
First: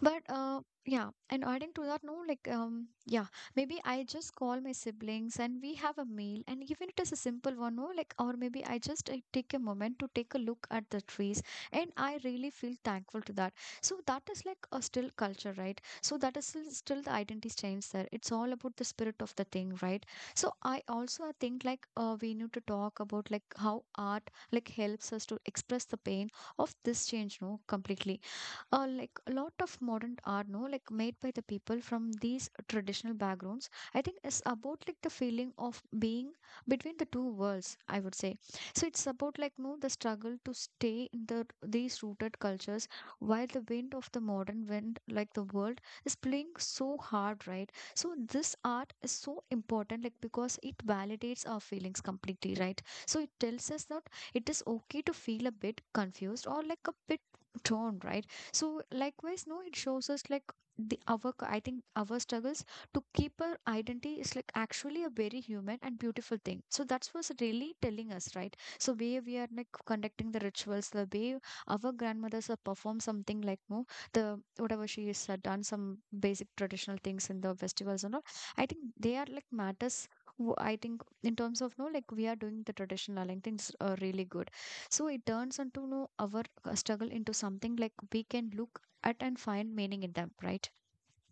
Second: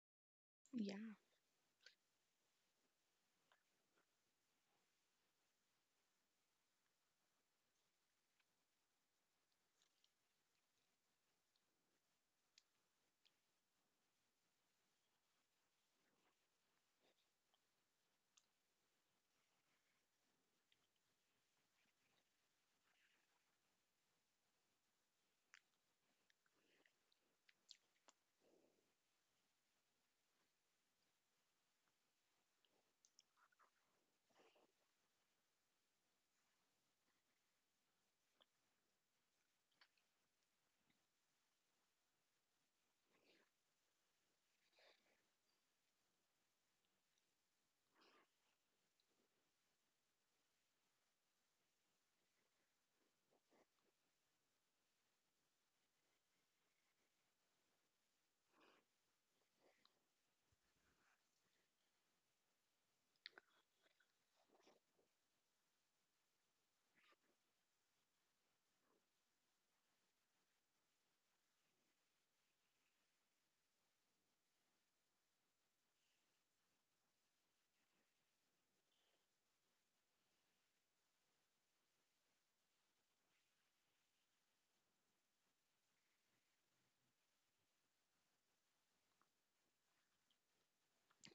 Speaker 1: But yeah,
Speaker 2: Yeah.
Speaker 1: and adding to that, no, like yeah, maybe I just call my siblings and we have a meal, and even it is a simple one, no, like, or maybe I just take a moment to take a look at the trees, and I really feel thankful to that. So that is like a still culture, right? So that is still, still the identity change there. It's all about the spirit of the thing, right? So I also think like we need to talk about like how art like helps us to express the pain of this change, no, completely. Like a lot of modern art, no, like made by the people from these traditional backgrounds, I think it's about like the feeling of being between the two worlds, I would say. So it's about like, no, the struggle to stay in the these rooted cultures while the wind of the modern wind like the world is playing so hard, right? So this art is so important like, because it validates our feelings completely, right? So it tells us that it is okay to feel a bit confused or like a bit torn, right? So likewise, no, it shows us like the our I think our struggles to keep our identity is like actually a very human and beautiful thing, so that's what's really telling us, right? So way we are like conducting the rituals the way our grandmothers have performed something like, no, the whatever she has done some basic traditional things in the festivals and all, I think they are like matters. I think in terms of, no, like we are doing the traditional aligning things are really good. So it turns into, no, our struggle into something like we can look at and find meaning in them, right?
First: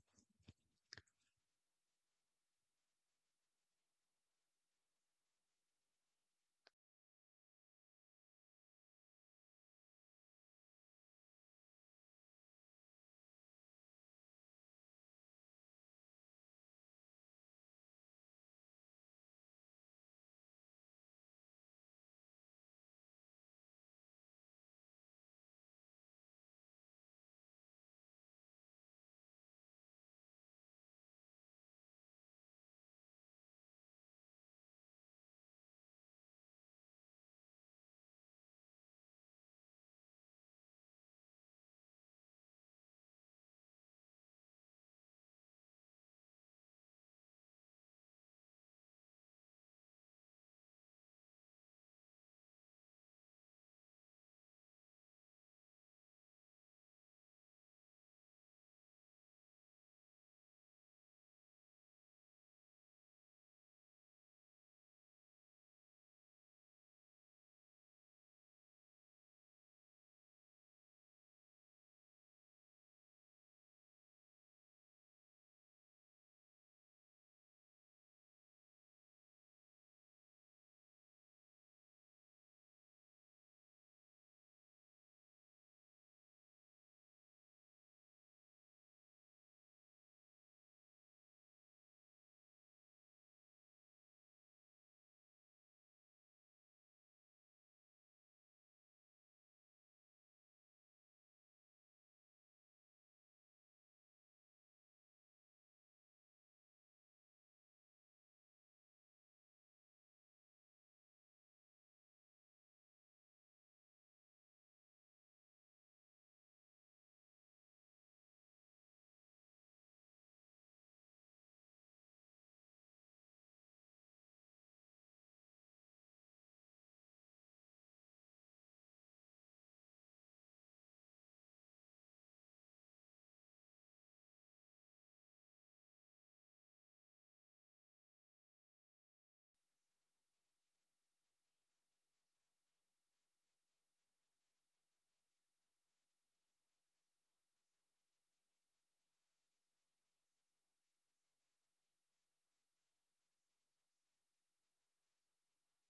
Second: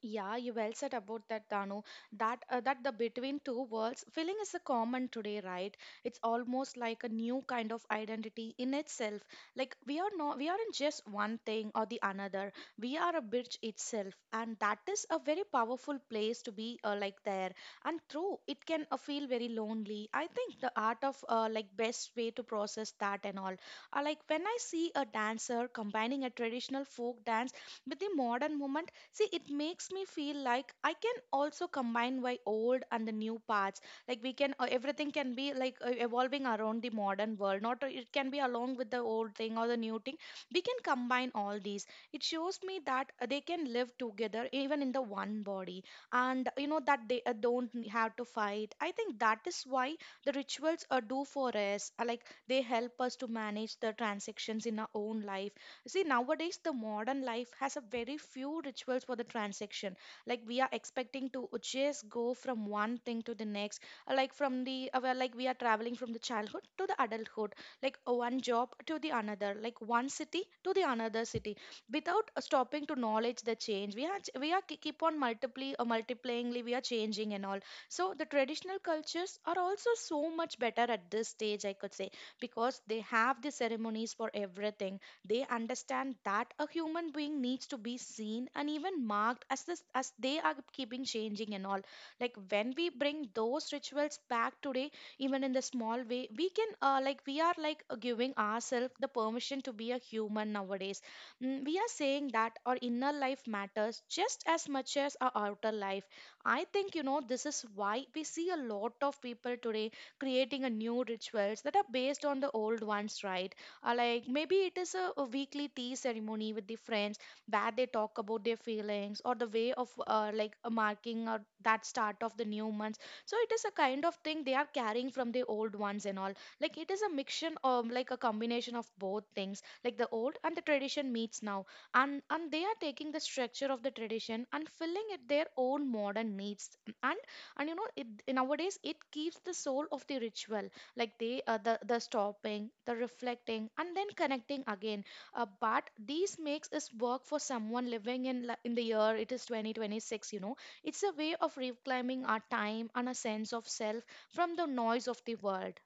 Speaker 2: Yeah, you well said about that, Danu. That the between two worlds feeling is a common today, right? It's almost like a new kind of identity in itself. Like we are not, we aren't just one thing or the another. We are a bridge itself, and that is a very powerful place to be like there. And through it can feel very lonely. I think the art of like best way to process that and all. Like when I see a dancer combining a traditional folk dance with the modern movement, see, it makes me feel like I can also combine my old and the new parts. Like we can, everything can be like evolving around the modern world. Not it can be along with the old thing or the new thing. We can combine all these. It shows me that they can live together even in the one body, and you know that they don't have to fight. I think that is why the rituals are do for us. Like they help us to manage the transactions in our own life. See, nowadays the modern life has a very few rituals for the transaction. Like we are expecting to just go from one thing to the next. Like from the like we are traveling from the childhood to the adulthood, like one job to the another, like one city to the another city, without stopping to knowledge the change. We are keep on multiplyingly we are changing and all. So the traditional cultures are also so much better at this stage, I could say, because they have the ceremonies for everything. They understand that a human being needs to be seen and even marked as this as they are keeping changing and all. Like when we bring those rituals back today, even in the small way, we can we are giving ourselves the permission to be a human nowadays. Mm, we are saying that our inner life matters just as much as our outer life. I think you know this is why we see a lot of people today creating a new rituals that are based on the old ones, right? Like maybe it is a weekly tea ceremony with the friends where they talk about their feelings or the way of like a marking or that start of the new months. So it is a kind of thing they are carrying from the old ones and all. Like it is a mixture of like a combination of both things, like the old and the tradition meets now. And they are taking the structure of the tradition and filling it their own modern needs. And and you know it nowadays it keeps the soul of the ritual, like they the stopping the reflecting and then connecting again, but these makes us work for someone living in in the year it is 2026, you know. It's a way of reclaiming our time and a sense of self from the noise of the world.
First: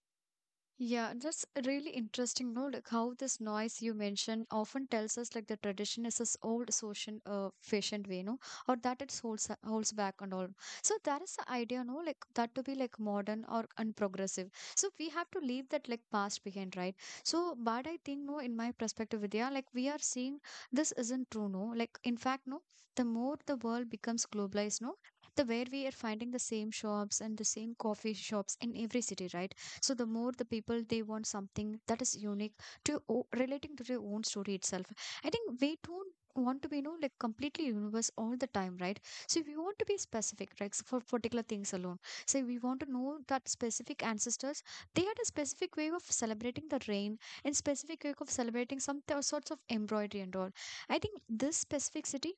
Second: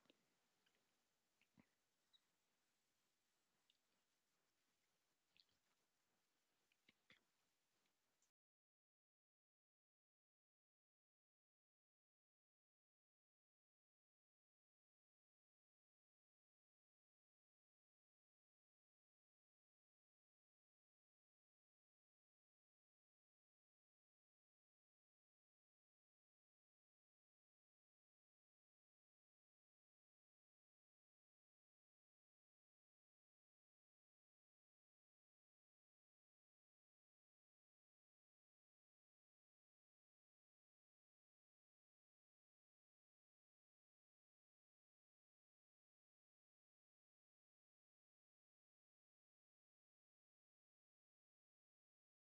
Speaker 1: Yeah, that's really interesting, no? Like how this noise you mentioned often tells us like the tradition is this old social fashioned way, no? Or that it holds back and all. So that is the idea, no? Like that to be like modern or unprogressive. So we have to leave that like past behind, right? So but I think, no, in my perspective, Vidya, like we are seeing this isn't true, no? Like in fact, no, the more the world becomes globalized, no? The where we are finding the same shops and the same coffee shops in every city, right? So the more the people they want something that is unique to relating to their own story itself. I think we don't want to be, you know, like completely universe all the time, right? So we want to be specific, right? So for particular things alone, say we want to know that specific ancestors they had a specific way of celebrating the rain, and specific way of celebrating some sorts of embroidery and all. I think this specificity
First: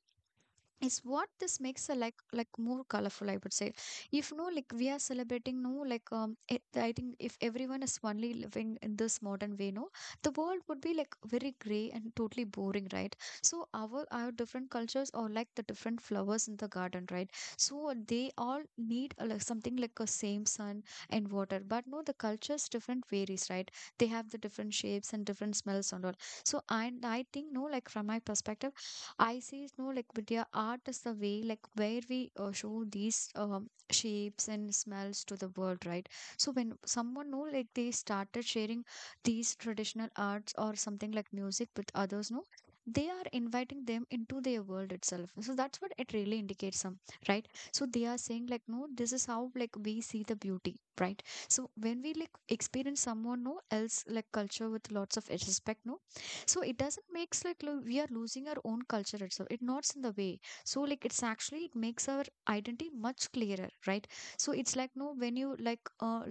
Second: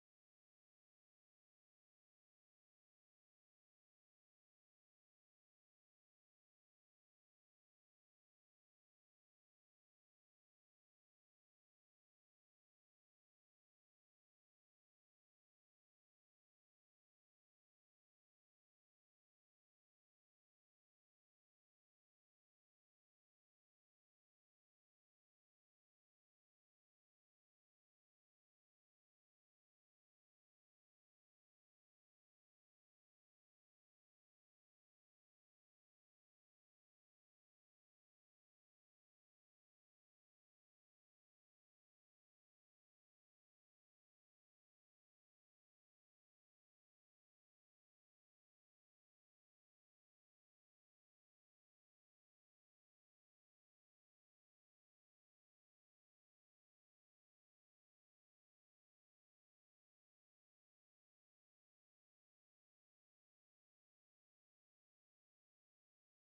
Speaker 1: is what this makes a like more colorful, I would say. If, no, like we are celebrating, no, like it, I think if everyone is only living in this modern way, no, the world would be like very gray and totally boring, right? So our different cultures are like the different flowers in the garden, right? So they all need a, like something like a same sun and water, but no, the cultures different varies, right? They have the different shapes and different smells and all. So I think, no, like from my perspective, I see, no, like with their art is the way like where we show these shapes and smells to the world, right? So when someone know like they started sharing these traditional arts or something like music with others, no, they are inviting them into their world itself. So that's what it really indicates some, right? So they are saying like, no, this is how like we see the beauty, right? So when we like experience someone, no, else like culture with lots of respect, no, so it doesn't makes like we are losing our own culture itself, it nots in the way. So like it's actually it makes our identity much clearer, right? So it's like, no, when you like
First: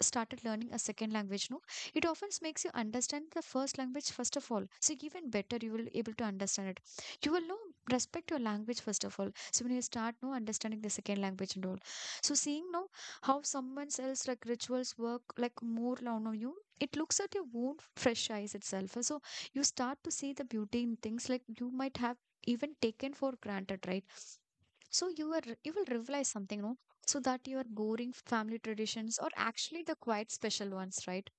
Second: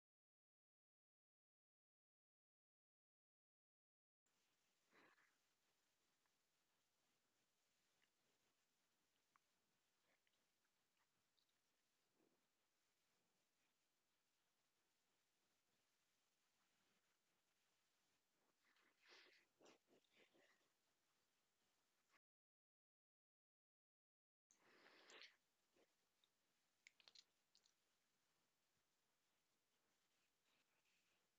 Speaker 1: started learning a second language, no, it often makes you understand the first language first of all, so even better you will able to understand it. You will know respect your language first of all, so when you start, no, understanding the second language and all, so seeing, no, how someone else like rituals work like more now on you, it looks at your own fresh eyes itself. So you start to see the beauty in things like you might have even taken for granted, right? So you are you will realize something, no, so that your boring family traditions are actually the quite special ones, right?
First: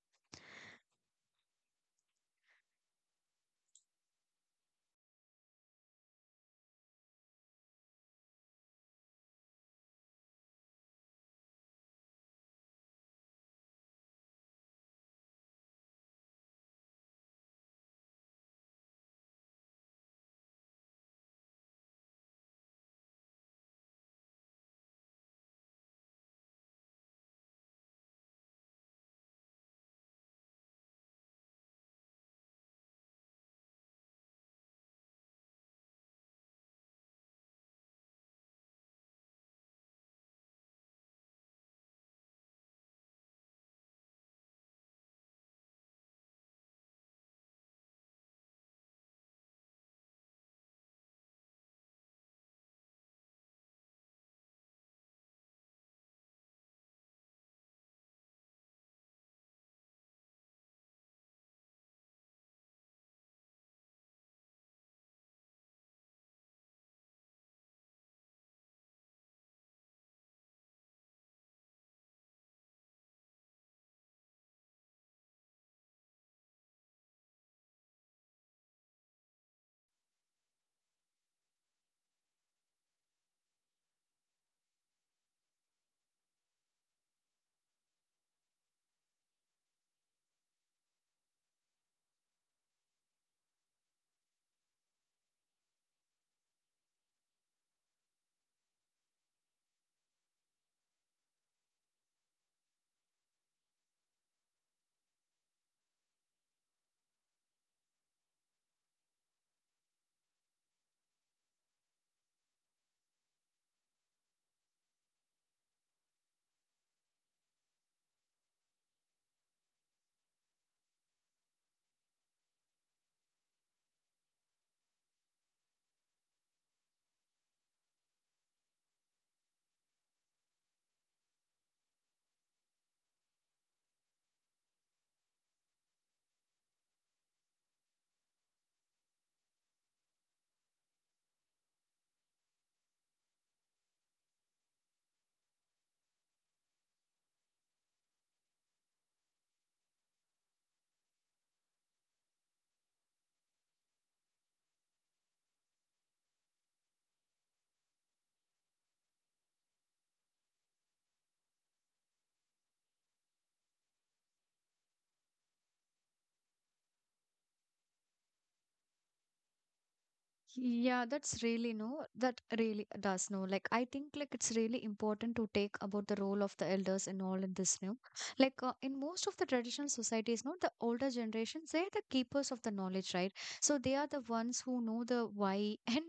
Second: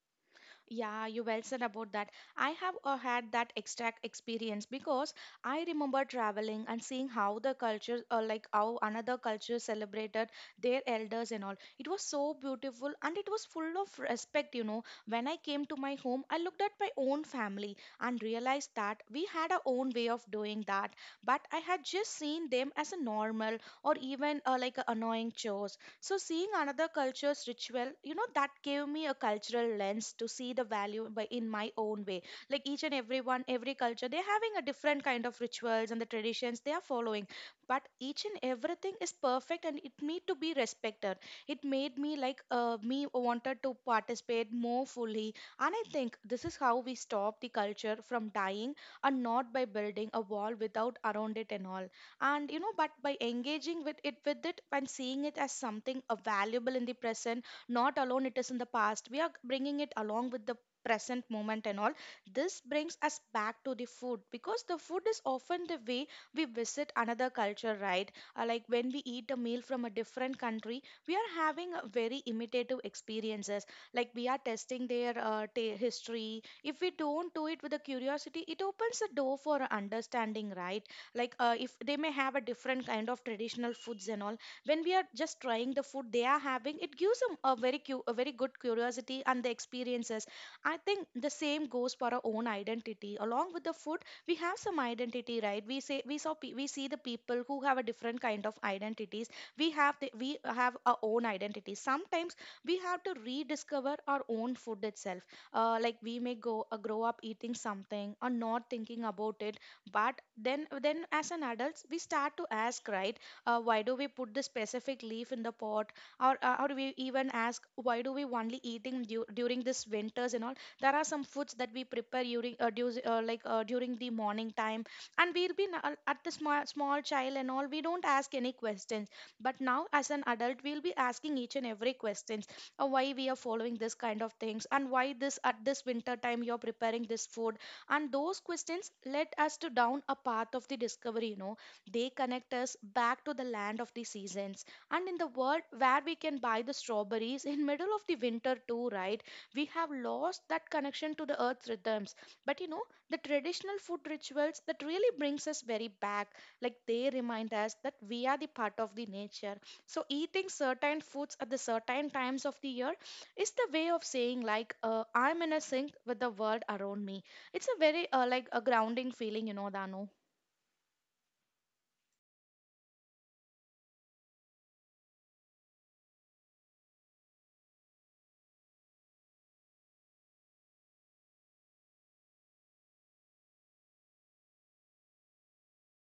Speaker 2: Yeah, you well said about that. I have had that exact experience because I remember traveling and seeing how the culture, like how another culture celebrated their elders and all. It was so beautiful and it was full of respect, you know. When I came to my home, I looked at my own family and realized that we had our own way of doing that, but I had just seen them as a normal or even like a annoying chores. So seeing another culture's ritual, you know, that gave me a cultural lens to see the value by in my own way. Like each and every one, every culture, they're having a different kind of rituals and the traditions they are following. But each and everything is perfect and it need to be respected. It made me me wanted to participate more fully. And I think this is how we stop the culture from dying, and not by building a wall without around it and all, and you know but by engaging with it and seeing it as something valuable in the present, not alone it is in the past. We are bringing it along with the present moment and all. This brings us back to the food, because the food is often the way we visit another culture, right? Like when we eat a meal from a different country, we are having a very imitative experiences. Like we are testing their ta history. If we don't do it with a curiosity, it opens a door for a understanding, right? Like if they may have a different kind of traditional foods and all, when we are just trying the food they are having, it gives them a a very good curiosity and the experiences. I think the same goes for our own identity along with the food. We have some identity, right? we say we saw pe- We see the people who have a different kind of identities. We have our own identity. Sometimes we have to rediscover our own food itself. Like we may go grow up eating something or not thinking about it, but then as an adults we start to ask, right? Why do we put the specific leaf in the pot, or we even ask why do we only eating during this winters and all. There are some foods that we prepare during during the morning time, and we'll be at the small, small child and all, we don't ask any questions. But now as an adult we'll be asking each and every questions. Why we are following this kind of things, and why this at this winter time you're preparing this food. And those questions led us to down a path of the discovery, you know. They connect us back to the land of the seasons, and in the world where we can buy the strawberries in middle of the winter too, right? We have lost that connection to the earth rhythms. But you know, the traditional food rituals that really brings us very back. Like they remind us that we are the part of the nature. So eating certain foods at the certain times of the year is the way of saying like, I'm in a sync with the world around me. It's a very a grounding feeling, you know, Dano.
Speaker 1: Yeah, that's really no, that really does no. Like I think like it's really important to take about the role of the elders and all in this new. Like in most of the traditional societies, no, the older generations they are the keepers of the knowledge, right? So they are the ones who know the why and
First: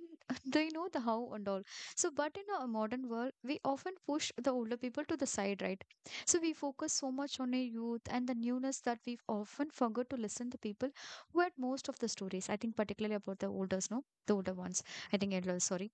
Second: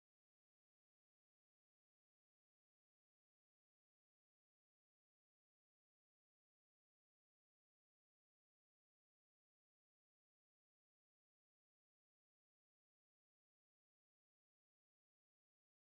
Speaker 1: they know the how and all. So but in a modern world, we often push the older people to the side, right? So we focus so much on a youth and the newness that we often forget to listen to people who had most of the stories. I think particularly about the olders, no, the older ones. I think, yeah, sorry.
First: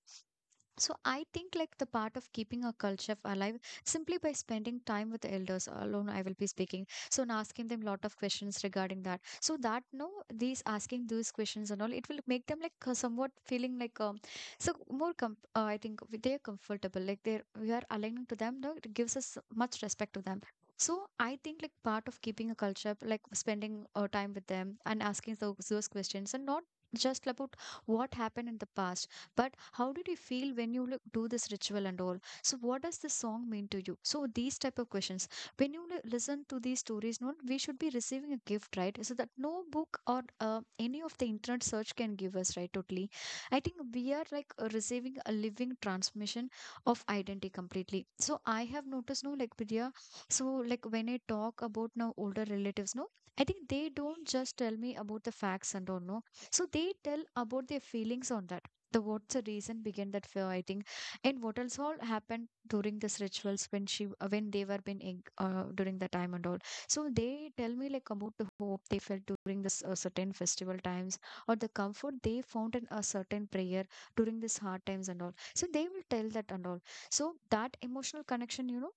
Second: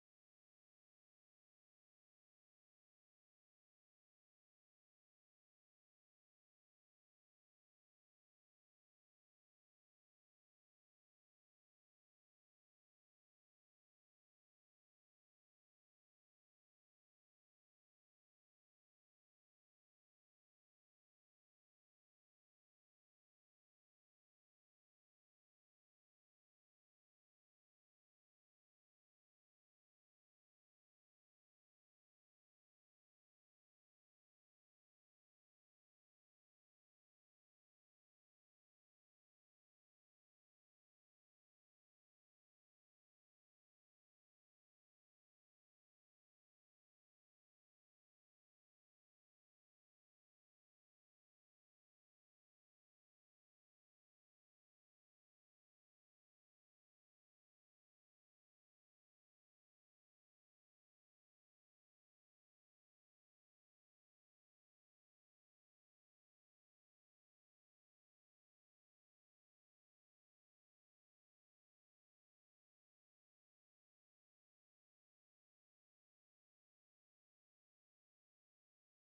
Speaker 1: So I think like the part of keeping our culture alive simply by spending time with the elders alone I will be speaking. So and asking them lot of questions regarding that. So that, no, these asking those questions and all it will make them like somewhat feeling like so I think they are comfortable like they're we are aligning to them, no, it gives us much respect to them. So I think like part of keeping a culture like spending time with them and asking those questions, and not just about what happened in the past, but how did you feel when you like, do this ritual and all? So what does this song mean to you? So these type of questions, when you listen to these stories not we should be receiving a gift, right? So that no book or any of the internet search can give us, right, totally. I think we are like receiving a living transmission of identity completely. So I have noticed, no, like Vidya. So like when I talk about now older relatives, no, I think they don't just tell me about the facts and all, no. So they tell about their feelings on that, the what's the reason behind that fear, I think, and what else all happened during this rituals when she when they were being during the time and all. So they tell me like about the hope they felt during this certain festival times, or the comfort they found in a certain prayer during this hard times and all, so they will tell that and all. So that emotional connection, you know,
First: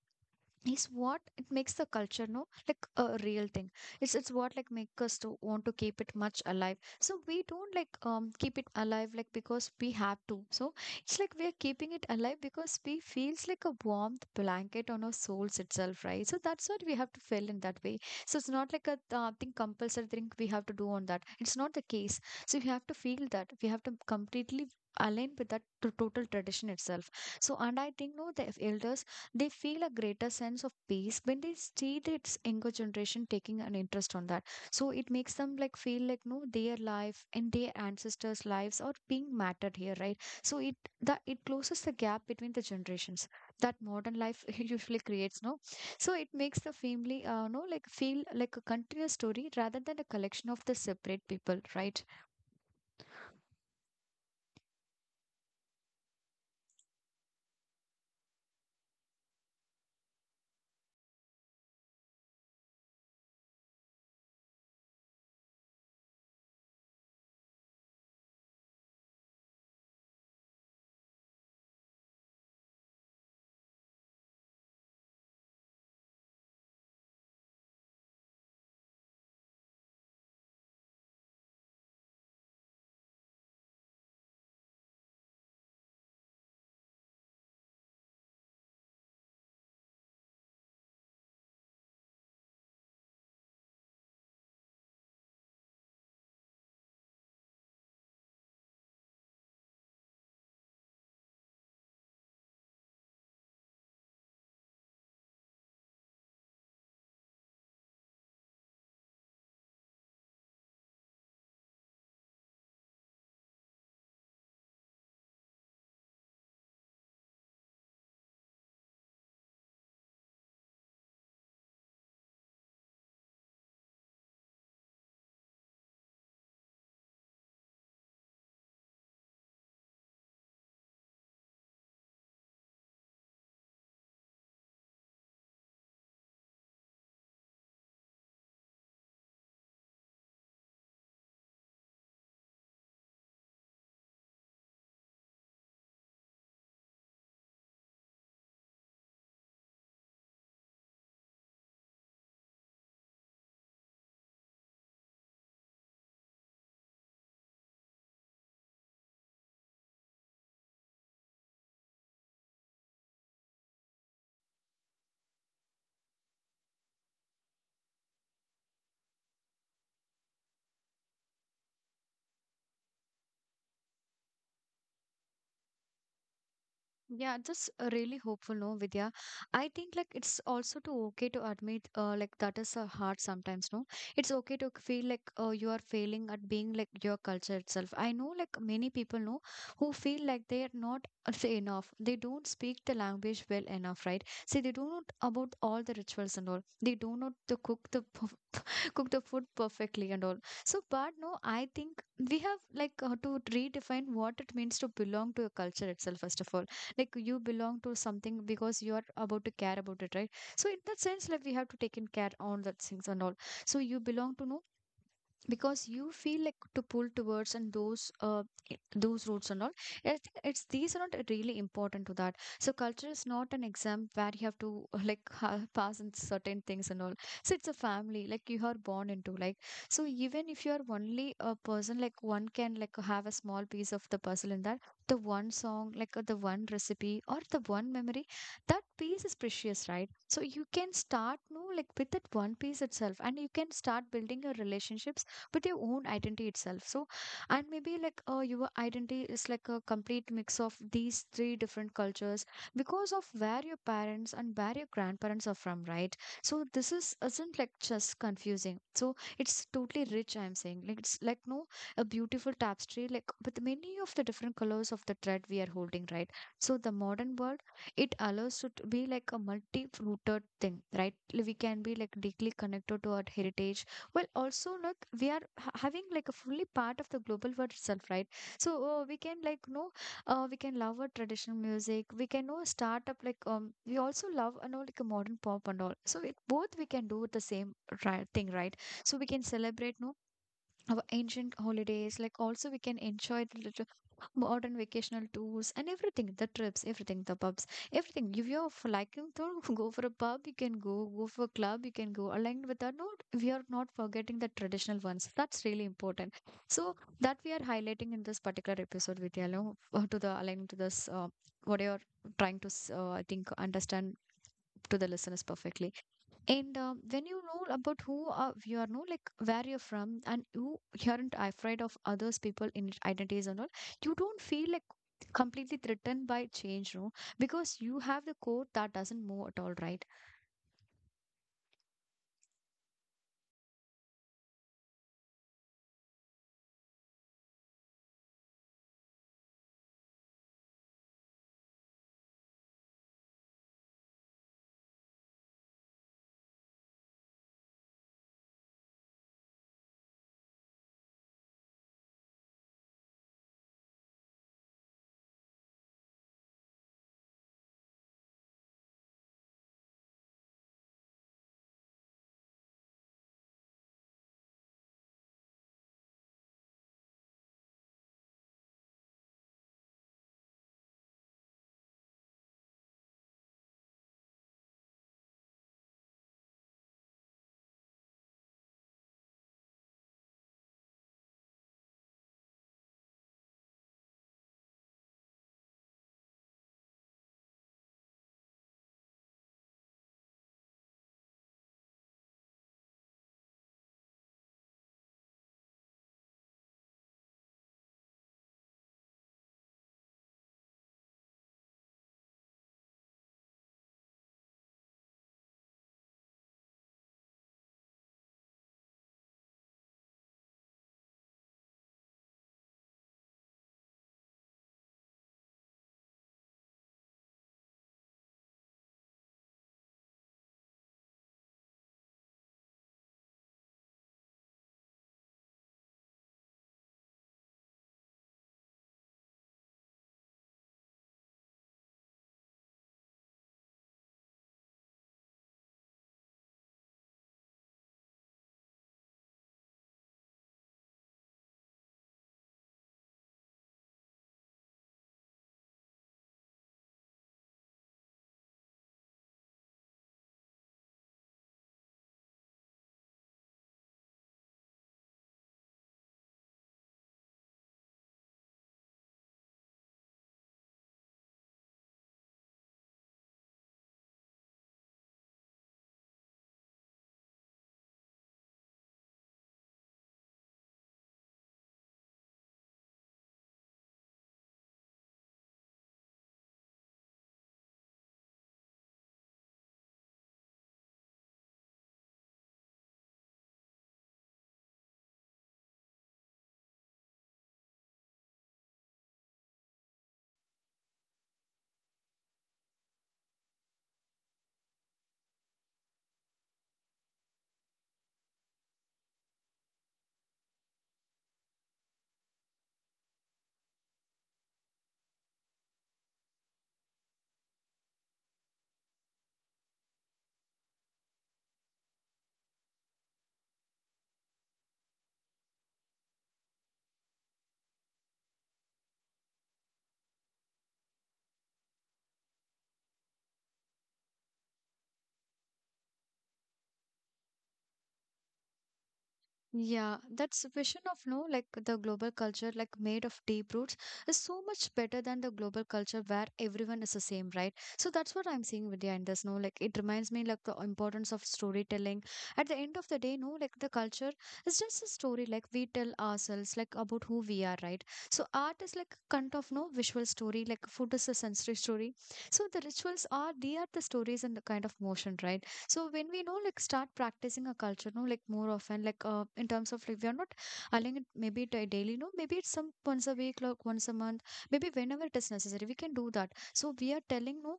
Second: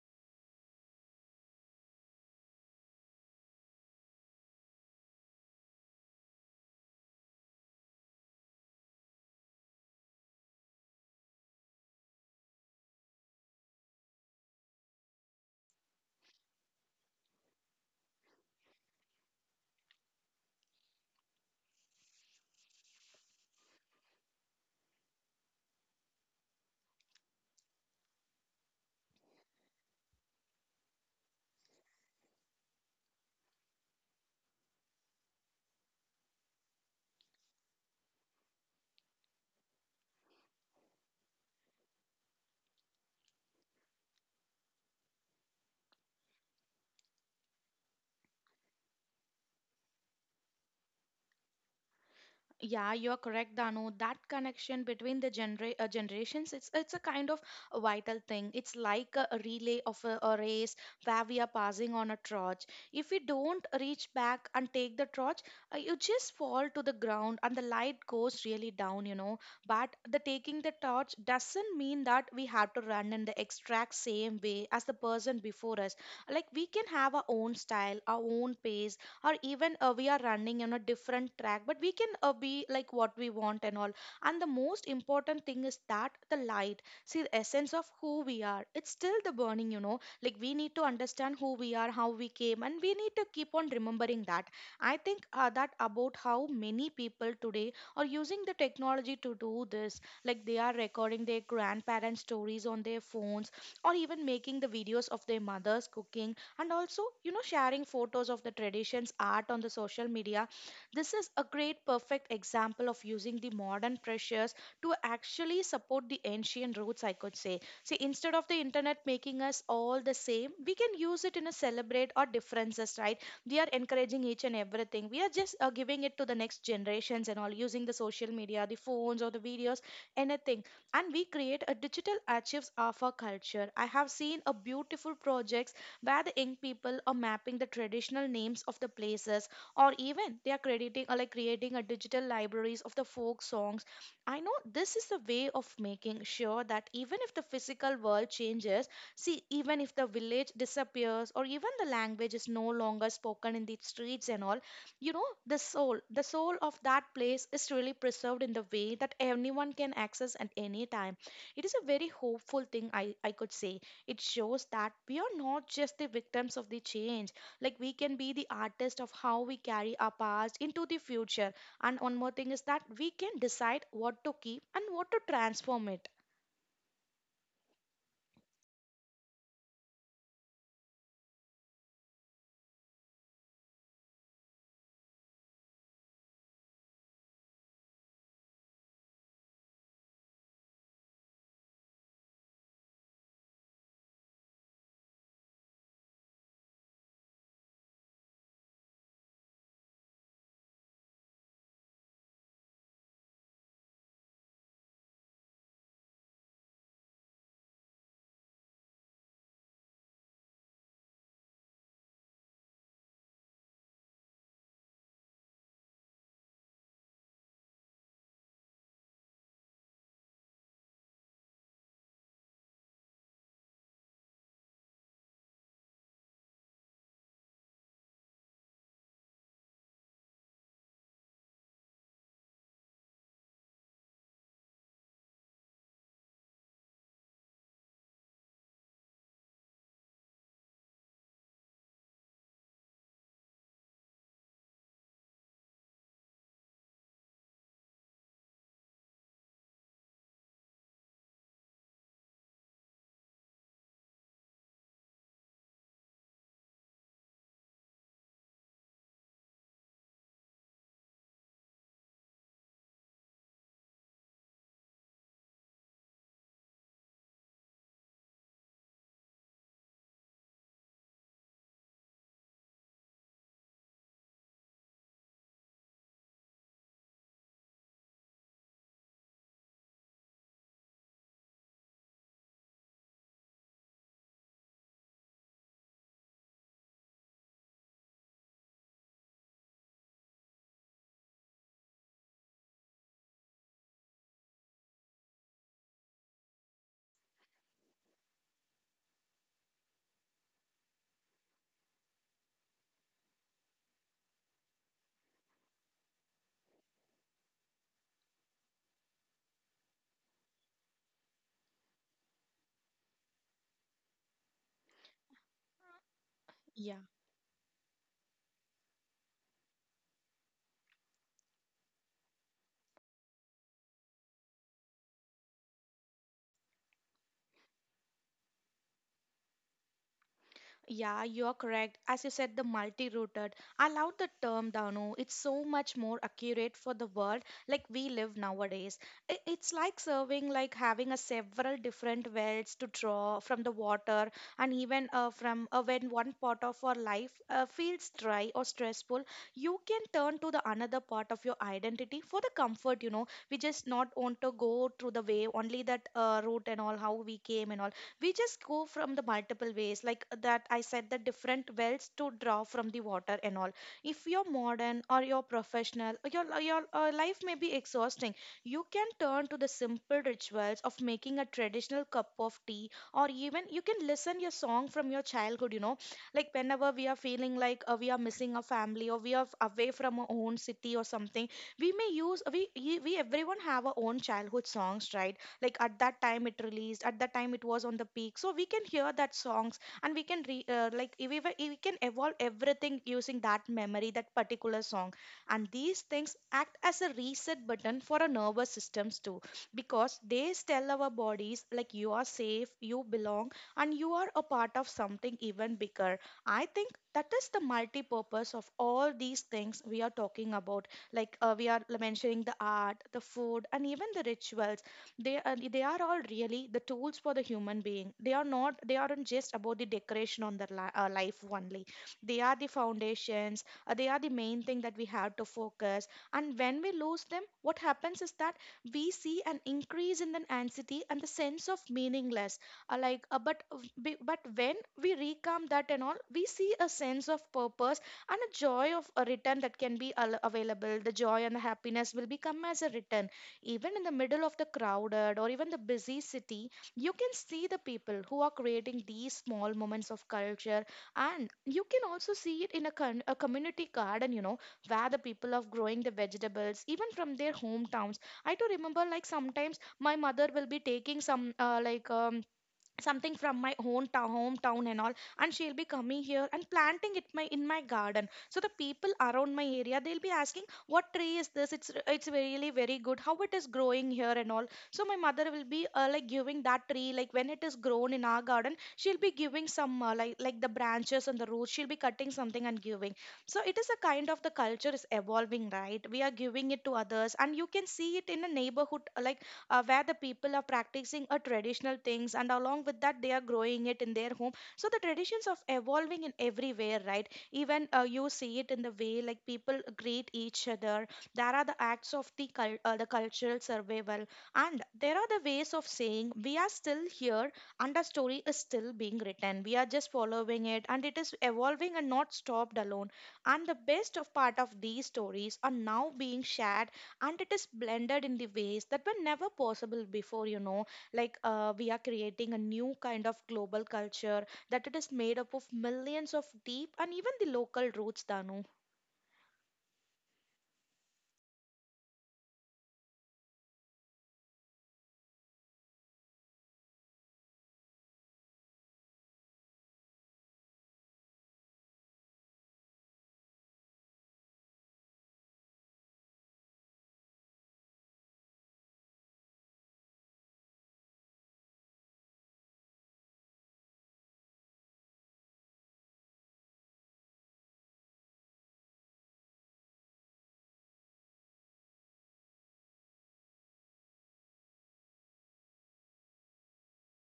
Speaker 1: is what it makes the culture, no, like a real thing. It's what like make us to want to keep it much alive, so we don't like keep it alive like because we have to. So it's like we are keeping it alive because we feels like a warmth blanket on our souls itself, right? So that's what we have to feel in that way. So it's not like a thing, compulsory thing we have to do on that, it's not the case. So we have to feel that we have to completely align with that total tradition itself. So, and I think, no, the elders, they feel a greater sense of peace when they see this younger generation taking an interest on that. So it makes them like feel like, no, their life and their ancestors lives are being mattered here, right? So it, that it closes the gap between the generations that modern life usually creates, no. So it makes the family no, like feel like a continuous story rather than a collection of the separate people, right?
Speaker 2: Yeah, you're correct, Dano. That connection between the generations, it's a kind of a vital thing. It's like a relay of a race where we are passing on a torch. If we don't reach back and take the torch, you just fall to the ground and the light goes really down, you know. But the taking the torch doesn't mean that we have to run in the exact same way as the person before us. Like we can have our own style, our own pace, or even we are running on a different track, but we can be like what we want and all. And the most important thing is that the light, see, the essence of who we are, it's still the burning, you know. Like we need to understand who we are, how we came, and we need to keep on remembering that. I think that about how many people today are using the technology to do this. Like they are recording their grandparents stories on their phones, or even making the videos of their mothers cooking, and also you know sharing photos of the traditions art on the social media. This is a great perfect example of using the modern pressures to actually support the ancient roots, I could say. See, instead of the internet making us all the same, we can use it in a celebrate our differences, right? We are encouraging each and everything. We are just giving it to the next generations and all, using the social media, the phones or the videos, anything. And we create a digital archives of our culture. I have seen a beautiful projects where the young people are mapping the traditional names of the places, or even they are crediting or like creating a digital libraries of the folk songs. I know this is a way of making sure that even if the physical world changes, see even if the village disappears or even the language is no longer spoken in the streets and all, you know, the soul of that place is really preserved in the way that anyone can access at any time. It is a very hopeful thing, I could say. It shows that we are not just the victims of the change. Like we can be the artist of how we carry our past into the future. And one more thing is that we can decide what to keep and what to transform it.
Speaker 1: Yeah, that's really hopeful, no, Vidya. I think like it's also too okay to admit, like that is hard sometimes, no. It's okay to feel like you are failing at being like your culture itself. I know like many people know who feel like they are not say enough. They don't speak the language well enough, right? See, they do not know about all the rituals and all. They do not know to cook the cook the food perfectly and all. So, but no, I think we have like to redefine what it means to belong to a culture itself, first of all. Like you belong to something because you are about to care about it, right? So, in that sense, like we have to take in care on that things and all. So, you belong to no because you feel like to pull towards and those i- those roots and all. I think it's these are not really important to that, so culture is not an exam where you have to like pass in certain things and all. So it's a family like you are born into, like, so even if you are only a person, like one can like have a small piece of the puzzle in that, the one song like, the one recipe or the one memory, that piece is precious, right? So you can start, no, like with that one piece itself, and you can start building your relationship but your own identity itself. So, and maybe like, your identity is like a complete mix of these three different cultures because of where your parents and where your grandparents are from, right? So this is isn't like just confusing, so it's totally rich, I'm saying, like it's like no, a beautiful tapestry like with many of the different colors of the thread we are holding, right? So the modern world, it allows it to be like a multi-rooted thing, right? Like, we can be like deeply connected to our heritage well, also look, we are having like a fully part of the global world itself, right? So we can like know, we can love our traditional music. We can know start up like we also love, you know, like a modern pop and all. So it both we can do the same right thing, right? So we can celebrate, no, our ancient holidays, like also we can enjoy the little modern vacational tours and everything, the trips, everything, the pubs, everything, if you're liking to go for a pub you can go, go for a club you can go, aligned with that note we are not forgetting the traditional ones, that's really important. So that we are highlighting in this particular episode with yellow, to the aligning to this what you're trying to I think understand to the listeners perfectly. And
Speaker 2: Yeah.
Speaker 1: when you know about who you are, know like where you're from, and you aren't afraid of others people in identities and all, you don't feel like completely threatened by change, no, because you have the core that doesn't move at all, right?
Speaker 2: Yeah, you're correct. As you said, the multi rooted, I love the term, Danu. It's so much more accurate for the world like we live nowadays. I- It's like serving, like having a several different wells to draw from the water, and even from when one part of our life feels dry or stressful, you can turn to the another part of your identity for the comfort. You know, we just not want to go through the way only that route and all how we came and all. We just go from the multiple ways like that I said, the different wells to draw from the water and all. If you're modern or you're professional or your life may be exhausting, you can turn to the simple rituals of making a traditional cup of tea, or even you can listen your song from your childhood, you know, like whenever we are feeling like we are missing a family or we are away from our own city or something. We may use everyone have our own childhood songs, right? Like at that time it released, at that time it was on the peak, so we can hear that songs and we can re, like we, were- we can evolve everything using that memory, that particular song. And these things act as a reset button for our nervous systems too, because they tell our bodies like you are safe, you belong, and you are a part of something even bigger. I think that is the multi-purpose of all these things we are talking about. Like we are mentioning the art, the food, and even the rituals. They are all really the tools for the human being. They are not they aren't just about the decoration on their life only. They are the foundations. They are the main thing that we have to focus. And when we lose them, what happens is that we see an increase in the anxiety and the sense of meaningless. Uh, like uh, but uh, b- but when we recalm that and all, we see a sense of purpose and a joy of a return that can be available. The joy and the happiness will become as a return. Even in the middle of the crowded or even the busy city, you can see the people who are creating these small moments of culture. And you can also see it in a community garden, you know, where the people are growing the vegetables, even from their hometowns. I do remember, like, sometimes my mother will be taking some, something from my own town, hometown and all, and she'll be coming here and planting it my garden. So the people around my area, they'll be asking what tree is this. It's really very good how it is growing here and all. So my mother will be like giving that tree, like when it is grown in our garden, she'll be giving some like the branches and the roots. She'll be cutting something and giving. So it is a kind of the culture is evolving, right? We are giving it to others, and you can see it in a neighborhood, where the people are practicing a traditional things, and along with that they are growing it in their home. So the traditions of evolving in everywhere, right? Even you see it in the way like people greet each other. There are the acts of the the cultural survival, and there are the ways of saying we are still here, and our story is still being written. We are just following it and it is evolving and not stopped alone. And the best of part of these stories are now being shared, and it is blended in the ways that were never possible before, you know. Like we are creating a new kind of global culture that it is made up of millions of deep and even the local roots, Danu.
Speaker 1: Yeah, that's vision of no like the global culture like made of deep roots is so much better than the global culture where everyone is the same, right? So that's what I'm seeing Vidya in this, no like it reminds me like the importance of storytelling. At the end of the day, no like the culture is just a story like we tell ourselves like about who we are, right? So art is like kind of no visual story, like food is a sensory story. So the rituals are they are the stories and the kind of motion, right? So when we know like start practicing a culture, no, like more often, like in terms of like we are not aligning it maybe to daily, no, maybe it's some once a week, like once a month, maybe whenever it is necessary, we can do that. So we are telling no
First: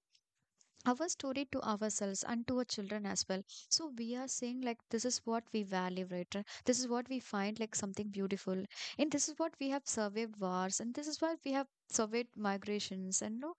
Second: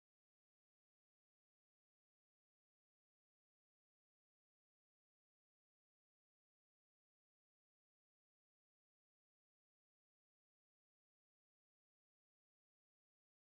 Speaker 1: our story to ourselves and to our children as well. So we are saying like this is what we value, right? This is what we find like something beautiful, and this is what we have surveyed wars, and this is what we have surveyed migrations, and no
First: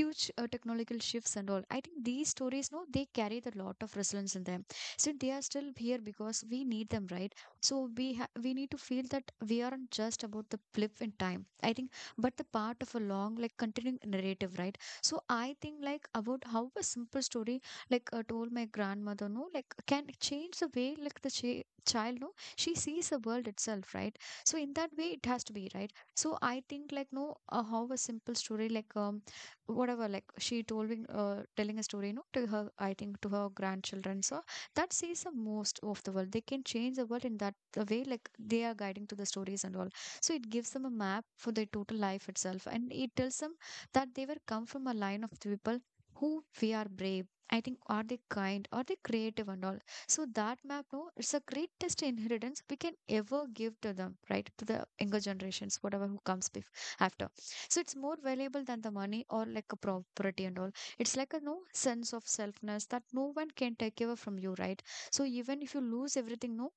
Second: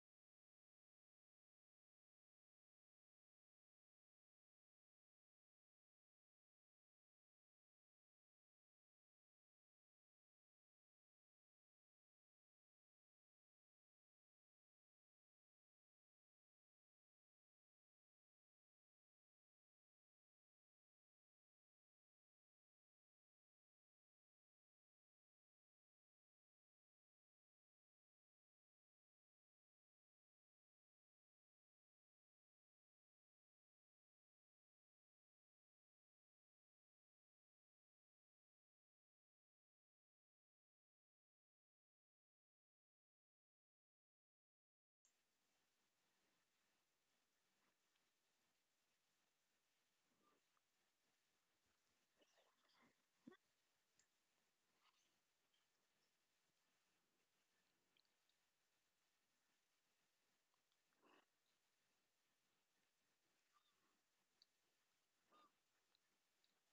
Speaker 1: huge technological shifts and all. I think these stories, no, they carry the lot of resilience in them. So they are still here because we need them, right? So we need to feel that we aren't just about the blip in time, I think, but the part of a long like continuing narrative, right? So I think like about how a simple story like, told my grandmother, no, like can change the way like the ch child, no, she sees the world itself, right? So in that way, it has to be right. So I think like no, how a simple story like whatever like she told me, telling a story, no, to her, I think to her grandchildren, so that sees the most of the world. They can change the world in that the way like they are guiding to the stories and all. So it gives them a map for their total life itself, and it tells them that they were come from a line of the people who we are brave. I think are they kind, are they creative and all. So that map, no, it's a greatest inheritance we can ever give to them, right? To the younger generations, whatever who comes after. So it's more valuable than the money or like a property and all. It's like a no sense of selfness that no one can take away from you, right? So even if you lose everything, no,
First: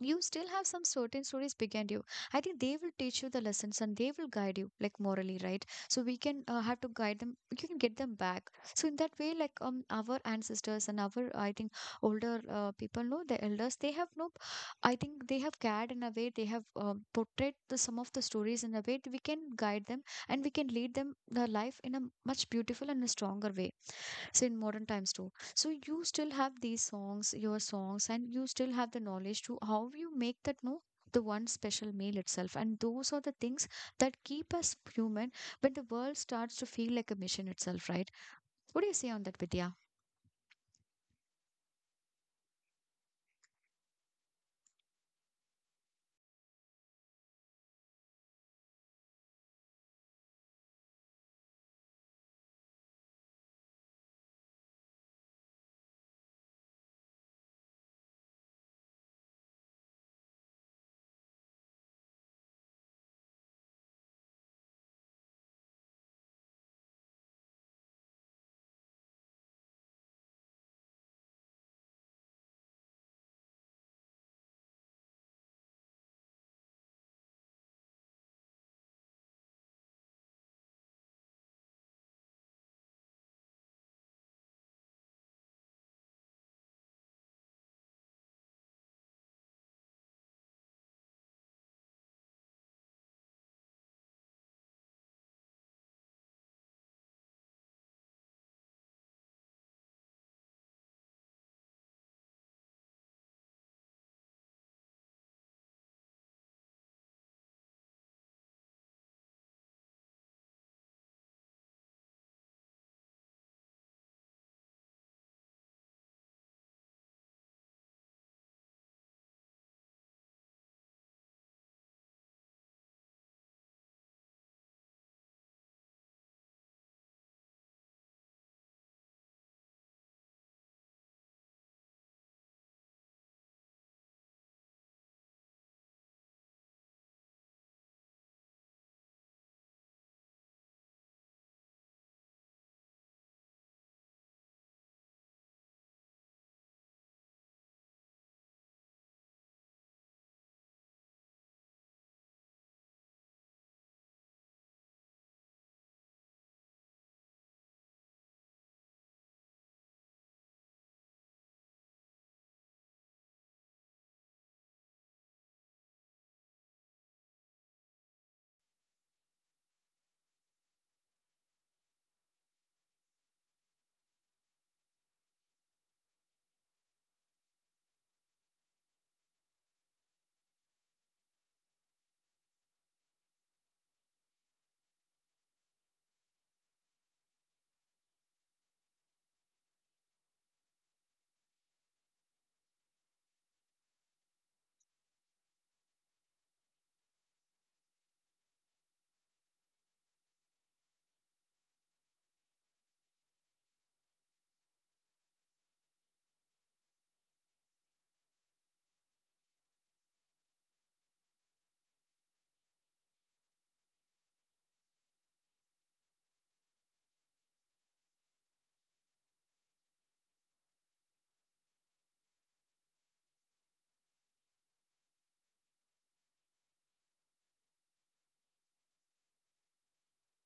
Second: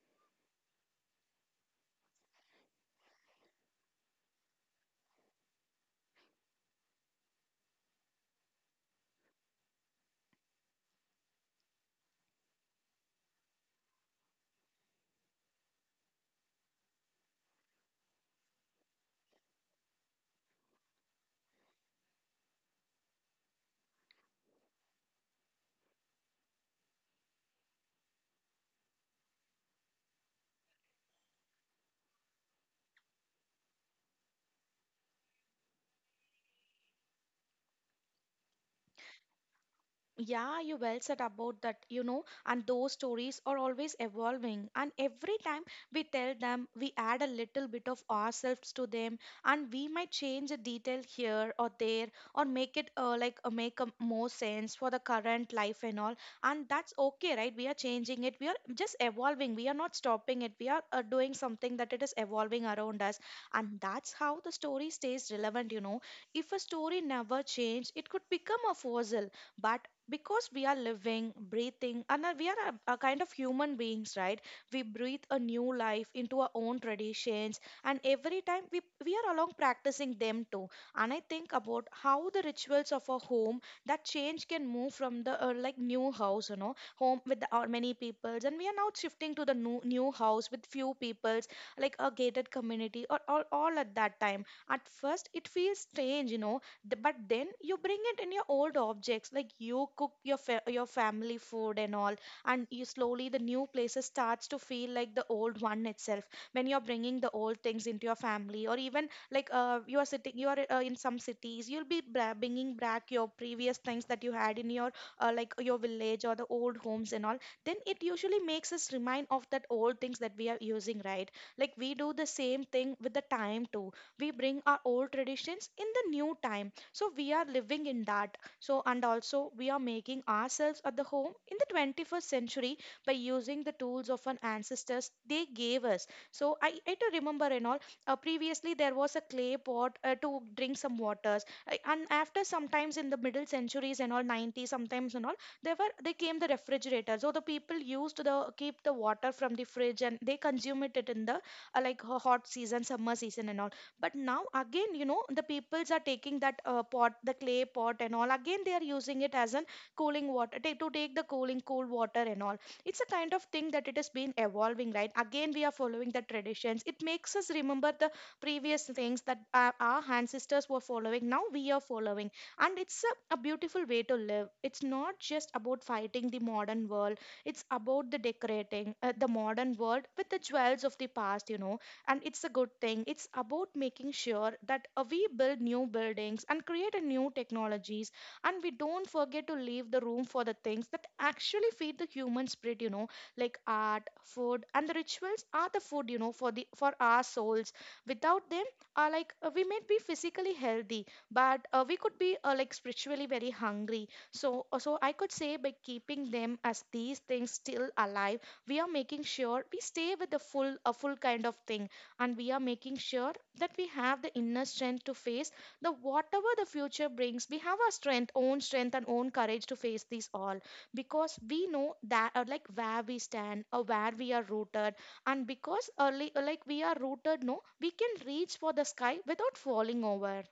Speaker 1: you still have some certain stories behind you. I think they will teach you the lessons and they will guide you like morally, right? So we can have to guide them, you can get them back. So in that way like our ancestors and our, I think older people know the elders, they have no, I think they have cared in a way, they have portrayed the some of the stories in a way that we can guide them and we can lead them the life in a much beautiful and a stronger way. So in modern times too. So you still have these songs, your songs, and you still have the knowledge to how you make that no the one special meal itself. And those are the things that keep us human when the world starts to feel like a mission itself, right? What do you say on that, Vidya?
Speaker 2: Yeah, you well said about that, you know, and those stories are always evolving. And every time we tell them, we add a little bit of ourselves to them, and we might change a detail here or there, or make it make a more sense for the current life and all. And that's okay, right? We are changing it. We are just evolving. We are not stopping it. We are doing something that it is evolving around us, and that's how the story stays relevant. You know, if a story never changed, it could become a fossil. But because we are living breathing, and we are a kind of human beings, right? We breathe a new life into our own traditions, and every time we are along practicing them too. And I think about how the rituals of a home that change can move from the like new house, you know, home with the many peoples, and we are now shifting to the new house with few peoples, like a gated community, or all. At that time, at first it feels strange, you know. But then you bring it in your old objects, like you cook your your family food and all. And you slowly the new places starts to feel like the old one itself. When you're bringing the old things into your family, or even like you are sitting, you are in some cities, you'll be bringing back your previous things that you had in your like your village or the old homes and all, then it usually makes us remind of that old things that we are using, right? Like we do the same thing with the time too. We bring our old traditions in the new time, so we are living in that. So, and also we are making ourselves at the home in the 21st century by using the tools of our ancestors they gave us. So I do remember and all, previously there was a clay pot to drink some waters. And after sometimes in the middle centuries and all, 90s sometimes and all, there were they came the refrigerator. So the people used the keep the water from the fridge, and they consume it it in the like hot season, summer season and all. But now again, you know, the peoples are taking that pot, the clay pot and all, again they are using it as an cooling water to take the cooling cool water and all. It's a kind of thing that it has been evolving, right? Again we are following the traditions. It makes us remember the previous things that our ancestors were following, now we are following. And it's a beautiful way to live. It's not just about fighting the modern world. It's about the decorating the modern world with the jewels of the past, you know. And it's a good thing. It's about making sure that we build new buildings and create a new technologies, and we don't forget to leave the room for the things that actually feed the human spirit, you know, like art, food and the rituals are the food, you know, for the for our souls. Without them, we may be physically healthy, but we could be like spiritually very hungry. So, I could say by keeping them as these things still alive, we are making sure we stay with the full kind of thing, and we are making sure that we have the inner strength to face the whatever the future brings. We have our strength own strength and own courage to face these all, because we know that like where we stand or where we are rooted. And because early like we are rooted no, we can reach for the sky without falling over.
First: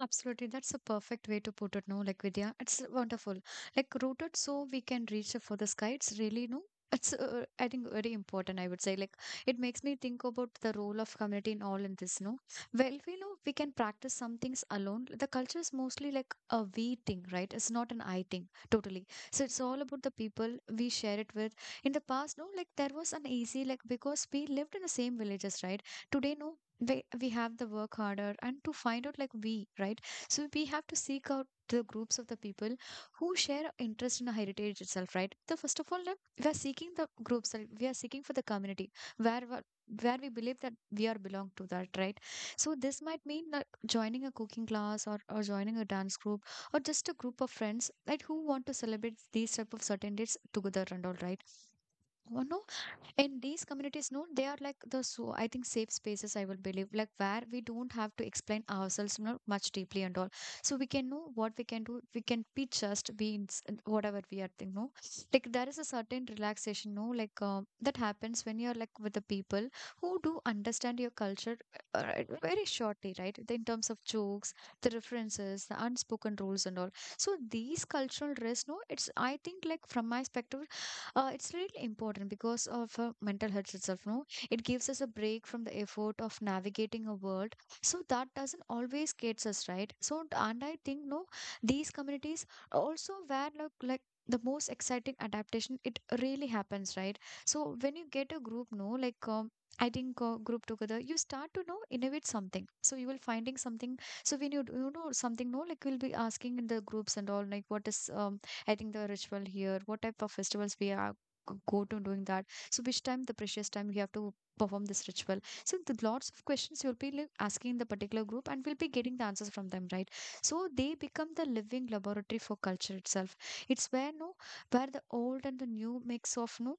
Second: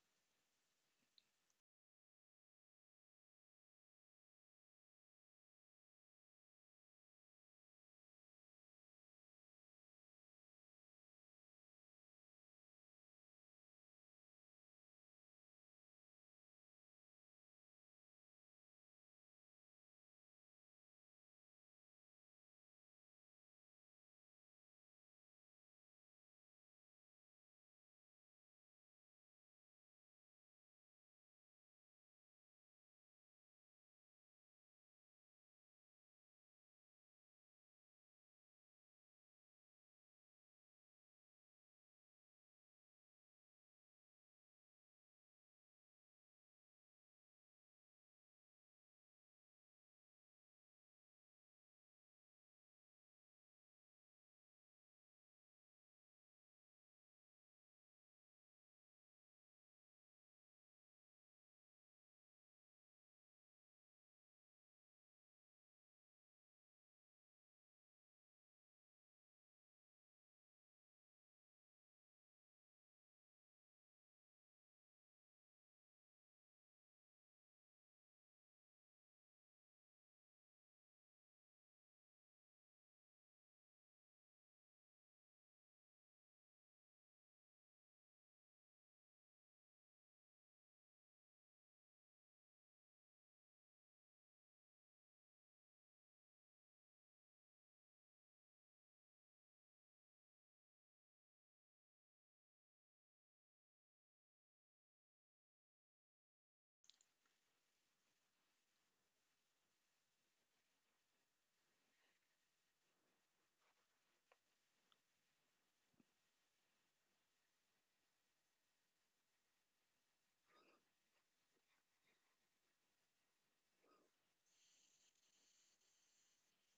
Speaker 1: Absolutely, that's a perfect way to put it. No, like Vidya, it's wonderful. Like rooted, so we can reach for the sky. It's really no. It's I think very important. I would say like it makes me think about the role of community in all in this. No, well we know we can practice some things alone. The culture is mostly like a we thing, right? It's not an I thing totally. So it's all about the people we share it with. In the past, no, like there was an easy like because we lived in the same villages, right? Today, no, we have the work harder and to find out like we, right? So we have to seek out the groups of the people who share interest in the heritage itself, right? So first of all, like, we are seeking the groups, like, we are seeking for the community where we- where we believe that we are belong to that, right? So this might mean that joining a cooking class or joining a dance group, or just a group of friends like who want to celebrate these type of certain dates together and all, right? one of In these communities, no, they are like the, so I think, safe spaces, I will believe, like where we don't have to explain ourselves, much deeply and all. So we can know what we can do, we can be just be whatever we are thinking, no, like there is a certain relaxation, no, like that happens when you're like with the people who do understand your culture very shortly, right? In terms of jokes, the references, the unspoken rules and all. So these cultural risks, no, it's I think like from my perspective, it's really important because of mental health itself, no. It gives us a break from the effort of navigating a world so that doesn't always gets us right. So and I think, no, these communities also where like the most exciting adaptation it really happens, right? So when you get a group, no, like I think group together, you start to know innovate something, so you will finding something. So when you know something, no, like we'll be asking in the groups and all like what is I think the ritual here, what type of festivals we are go to doing that. So which time the precious time we have to perform this ritual. So the lots of questions you'll be like asking the particular group and we'll be getting the answers from them, right? So they become the living laboratory for culture itself. It's where, no, where the old and the new mix of, no,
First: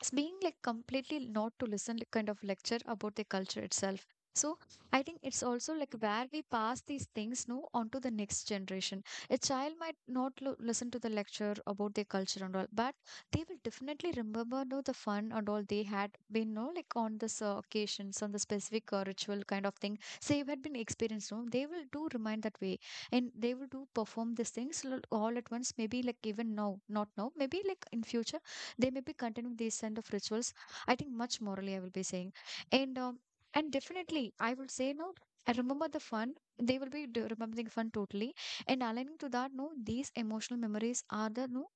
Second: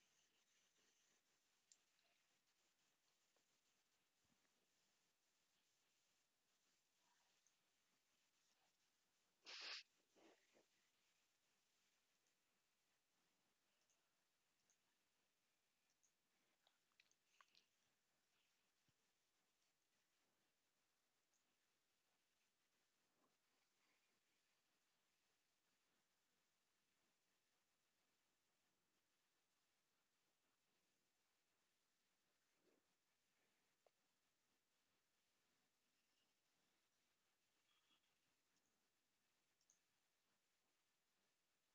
Speaker 1: it's being like completely not to listen, like, kind of lecture about the culture itself. So I think it's also like where we pass these things, no, onto the next generation. A child might not listen to the lecture about their culture and all, but they will definitely remember, no, the fun and all they had been, no, like on this occasions on the specific ritual kind of thing, so you had been experienced, no, they will do remind that way. And they will do perform these things all at once, maybe like even now, not now, maybe like in future they may be continuing these kind of rituals. I think much morally I will be saying. And um, and definitely I will say, no, I remember the fun, they will be remembering fun totally. And aligning to that, no, these emotional memories are the, no,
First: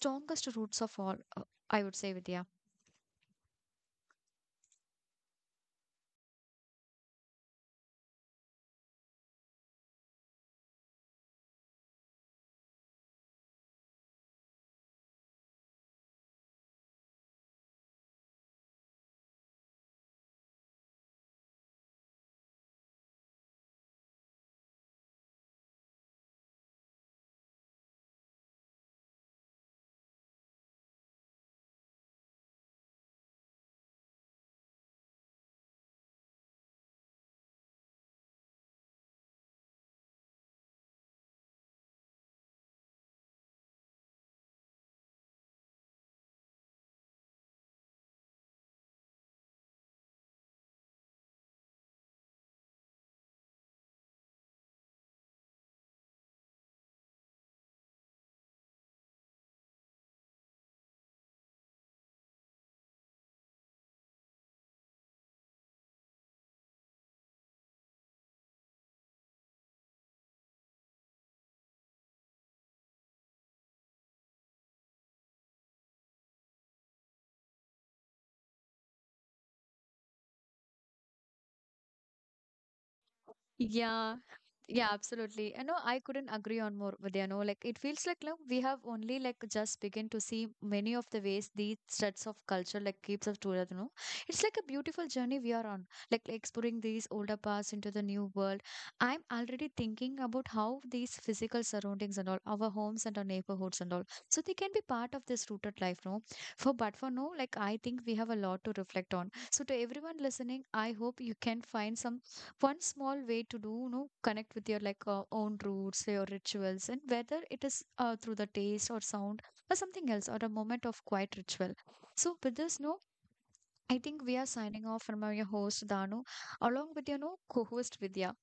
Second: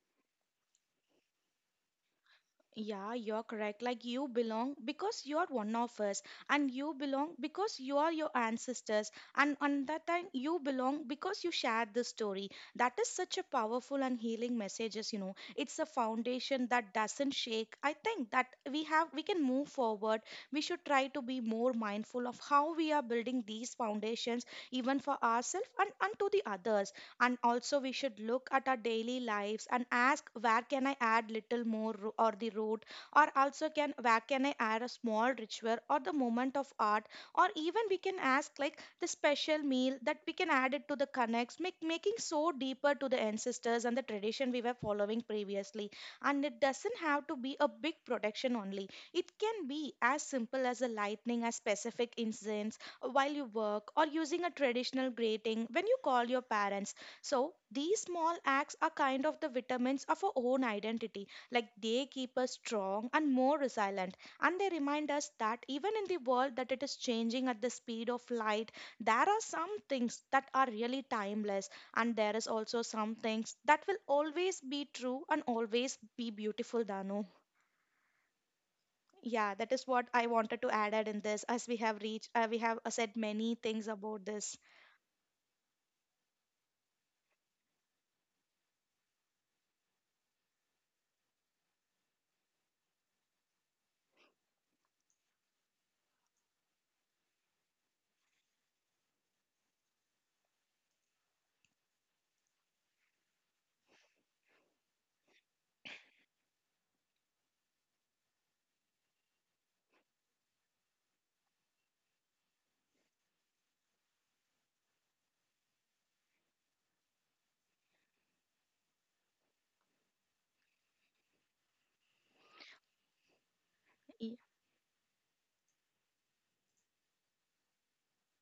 Speaker 1: strongest roots of all, I would say, Vidya.
Speaker 2: Yeah, you're correct. Like you belong because you're one of us, and you belong because you are your ancestors, and on that time you belong because you shared the story. That is such a powerful and healing messages, you know. It's a foundation that doesn't shake. I think that we can move forward. We should try to be more mindful of how we are building these foundations, even for ourselves, and to the others. And also we should look at our daily lives and ask, where can I add little more or the root, or also can where can I add a small ritual or the moment of art, or even we can ask like the special meal that we can add it to the connects making so deeper to the ancestors and the tradition we were following previously. And it doesn't have to be a big production only. It can be as simple as a lightning a specific incidents while you work, or using a traditional greeting when you call your parents. So these small acts are kind of the vitamins of our own identity. Like they keep us strong and more resilient. And they remind us that even in the world that it is changing at the speed of light, there are some things that are really timeless. And there is also some things that will always be true and always be beautiful, Danu. Yeah, that is what I wanted to add in this, as we have reached, we have said many things
Speaker 1: Yeah,
Speaker 2: about this.
Speaker 1: yeah, absolutely. I know I couldn't agree on more with, like it feels like now we have only like just begin to see many of the ways these threads of culture like keeps us together. It's like a beautiful journey we are on, like exploring these older paths into the new world. I'm already thinking about how these physical surroundings and all, our homes and our neighborhoods and all. So they can be part of this rooted life, no? For but for no, like I think we have a lot to reflect on. So to everyone listening, I hope you can find some one small way to do connect with your like own roots, your rituals, and whether it is through the taste or sound or something else or a moment of quiet ritual. So with this, no, I think we
Speaker 2: Y-
Speaker 1: are signing off from our host, Danu, along with your, no, co-host, Vidya.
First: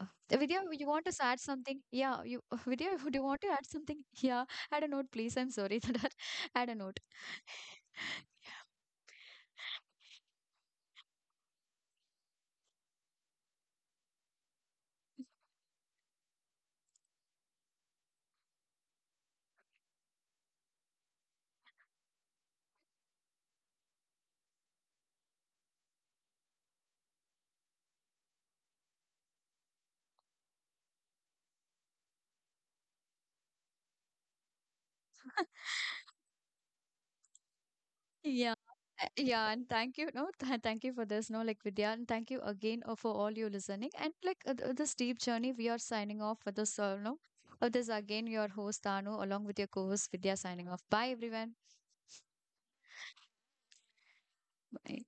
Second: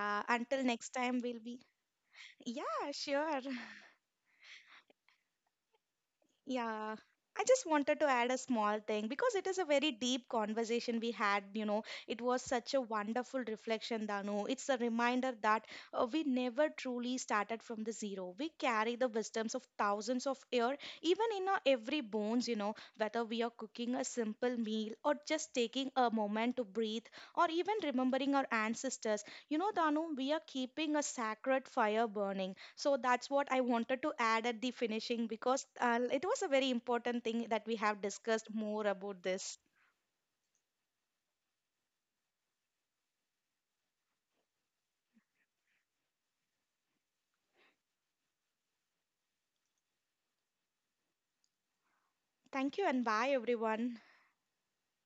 Speaker 1: Uh, Vidya,
Speaker 2: until
Speaker 1: you
Speaker 2: next
Speaker 1: want to
Speaker 2: time,
Speaker 1: add
Speaker 2: we'll be.
Speaker 1: something? Yeah, you
Speaker 2: Yeah,
Speaker 1: Vidya, would you want
Speaker 2: sure.
Speaker 1: to add something? Yeah, add a note please, I'm sorry that I had a
Speaker 2: Yeah,
Speaker 1: note.
Speaker 2: I just wanted to add a small thing because it is a very deep conversation we had. You know, it was such a wonderful reflection, Danu. It's a reminder that we never truly started from the zero. We carry the wisdoms of thousands of years, even in our every bones, you know, whether we are cooking a simple meal or just taking a moment to breathe, or even remembering our ancestors. You know, Danu, we are keeping a sacred fire burning. So that's what I wanted to add at the finishing, because it was a very important thing that we have discussed
Speaker 1: Yeah.
Speaker 2: more about
Speaker 1: Yeah,
Speaker 2: this.
Speaker 1: and thank you. No, th thank you for this. No, like Vidya, and thank you again for all you listening. And like this deep journey, we are signing off for this. No, this again your host, Anu, along with your co-host, Vidya, signing off. Bye, everyone.
Speaker 2: Thank you and bye, everyone.
Speaker 1: Bye.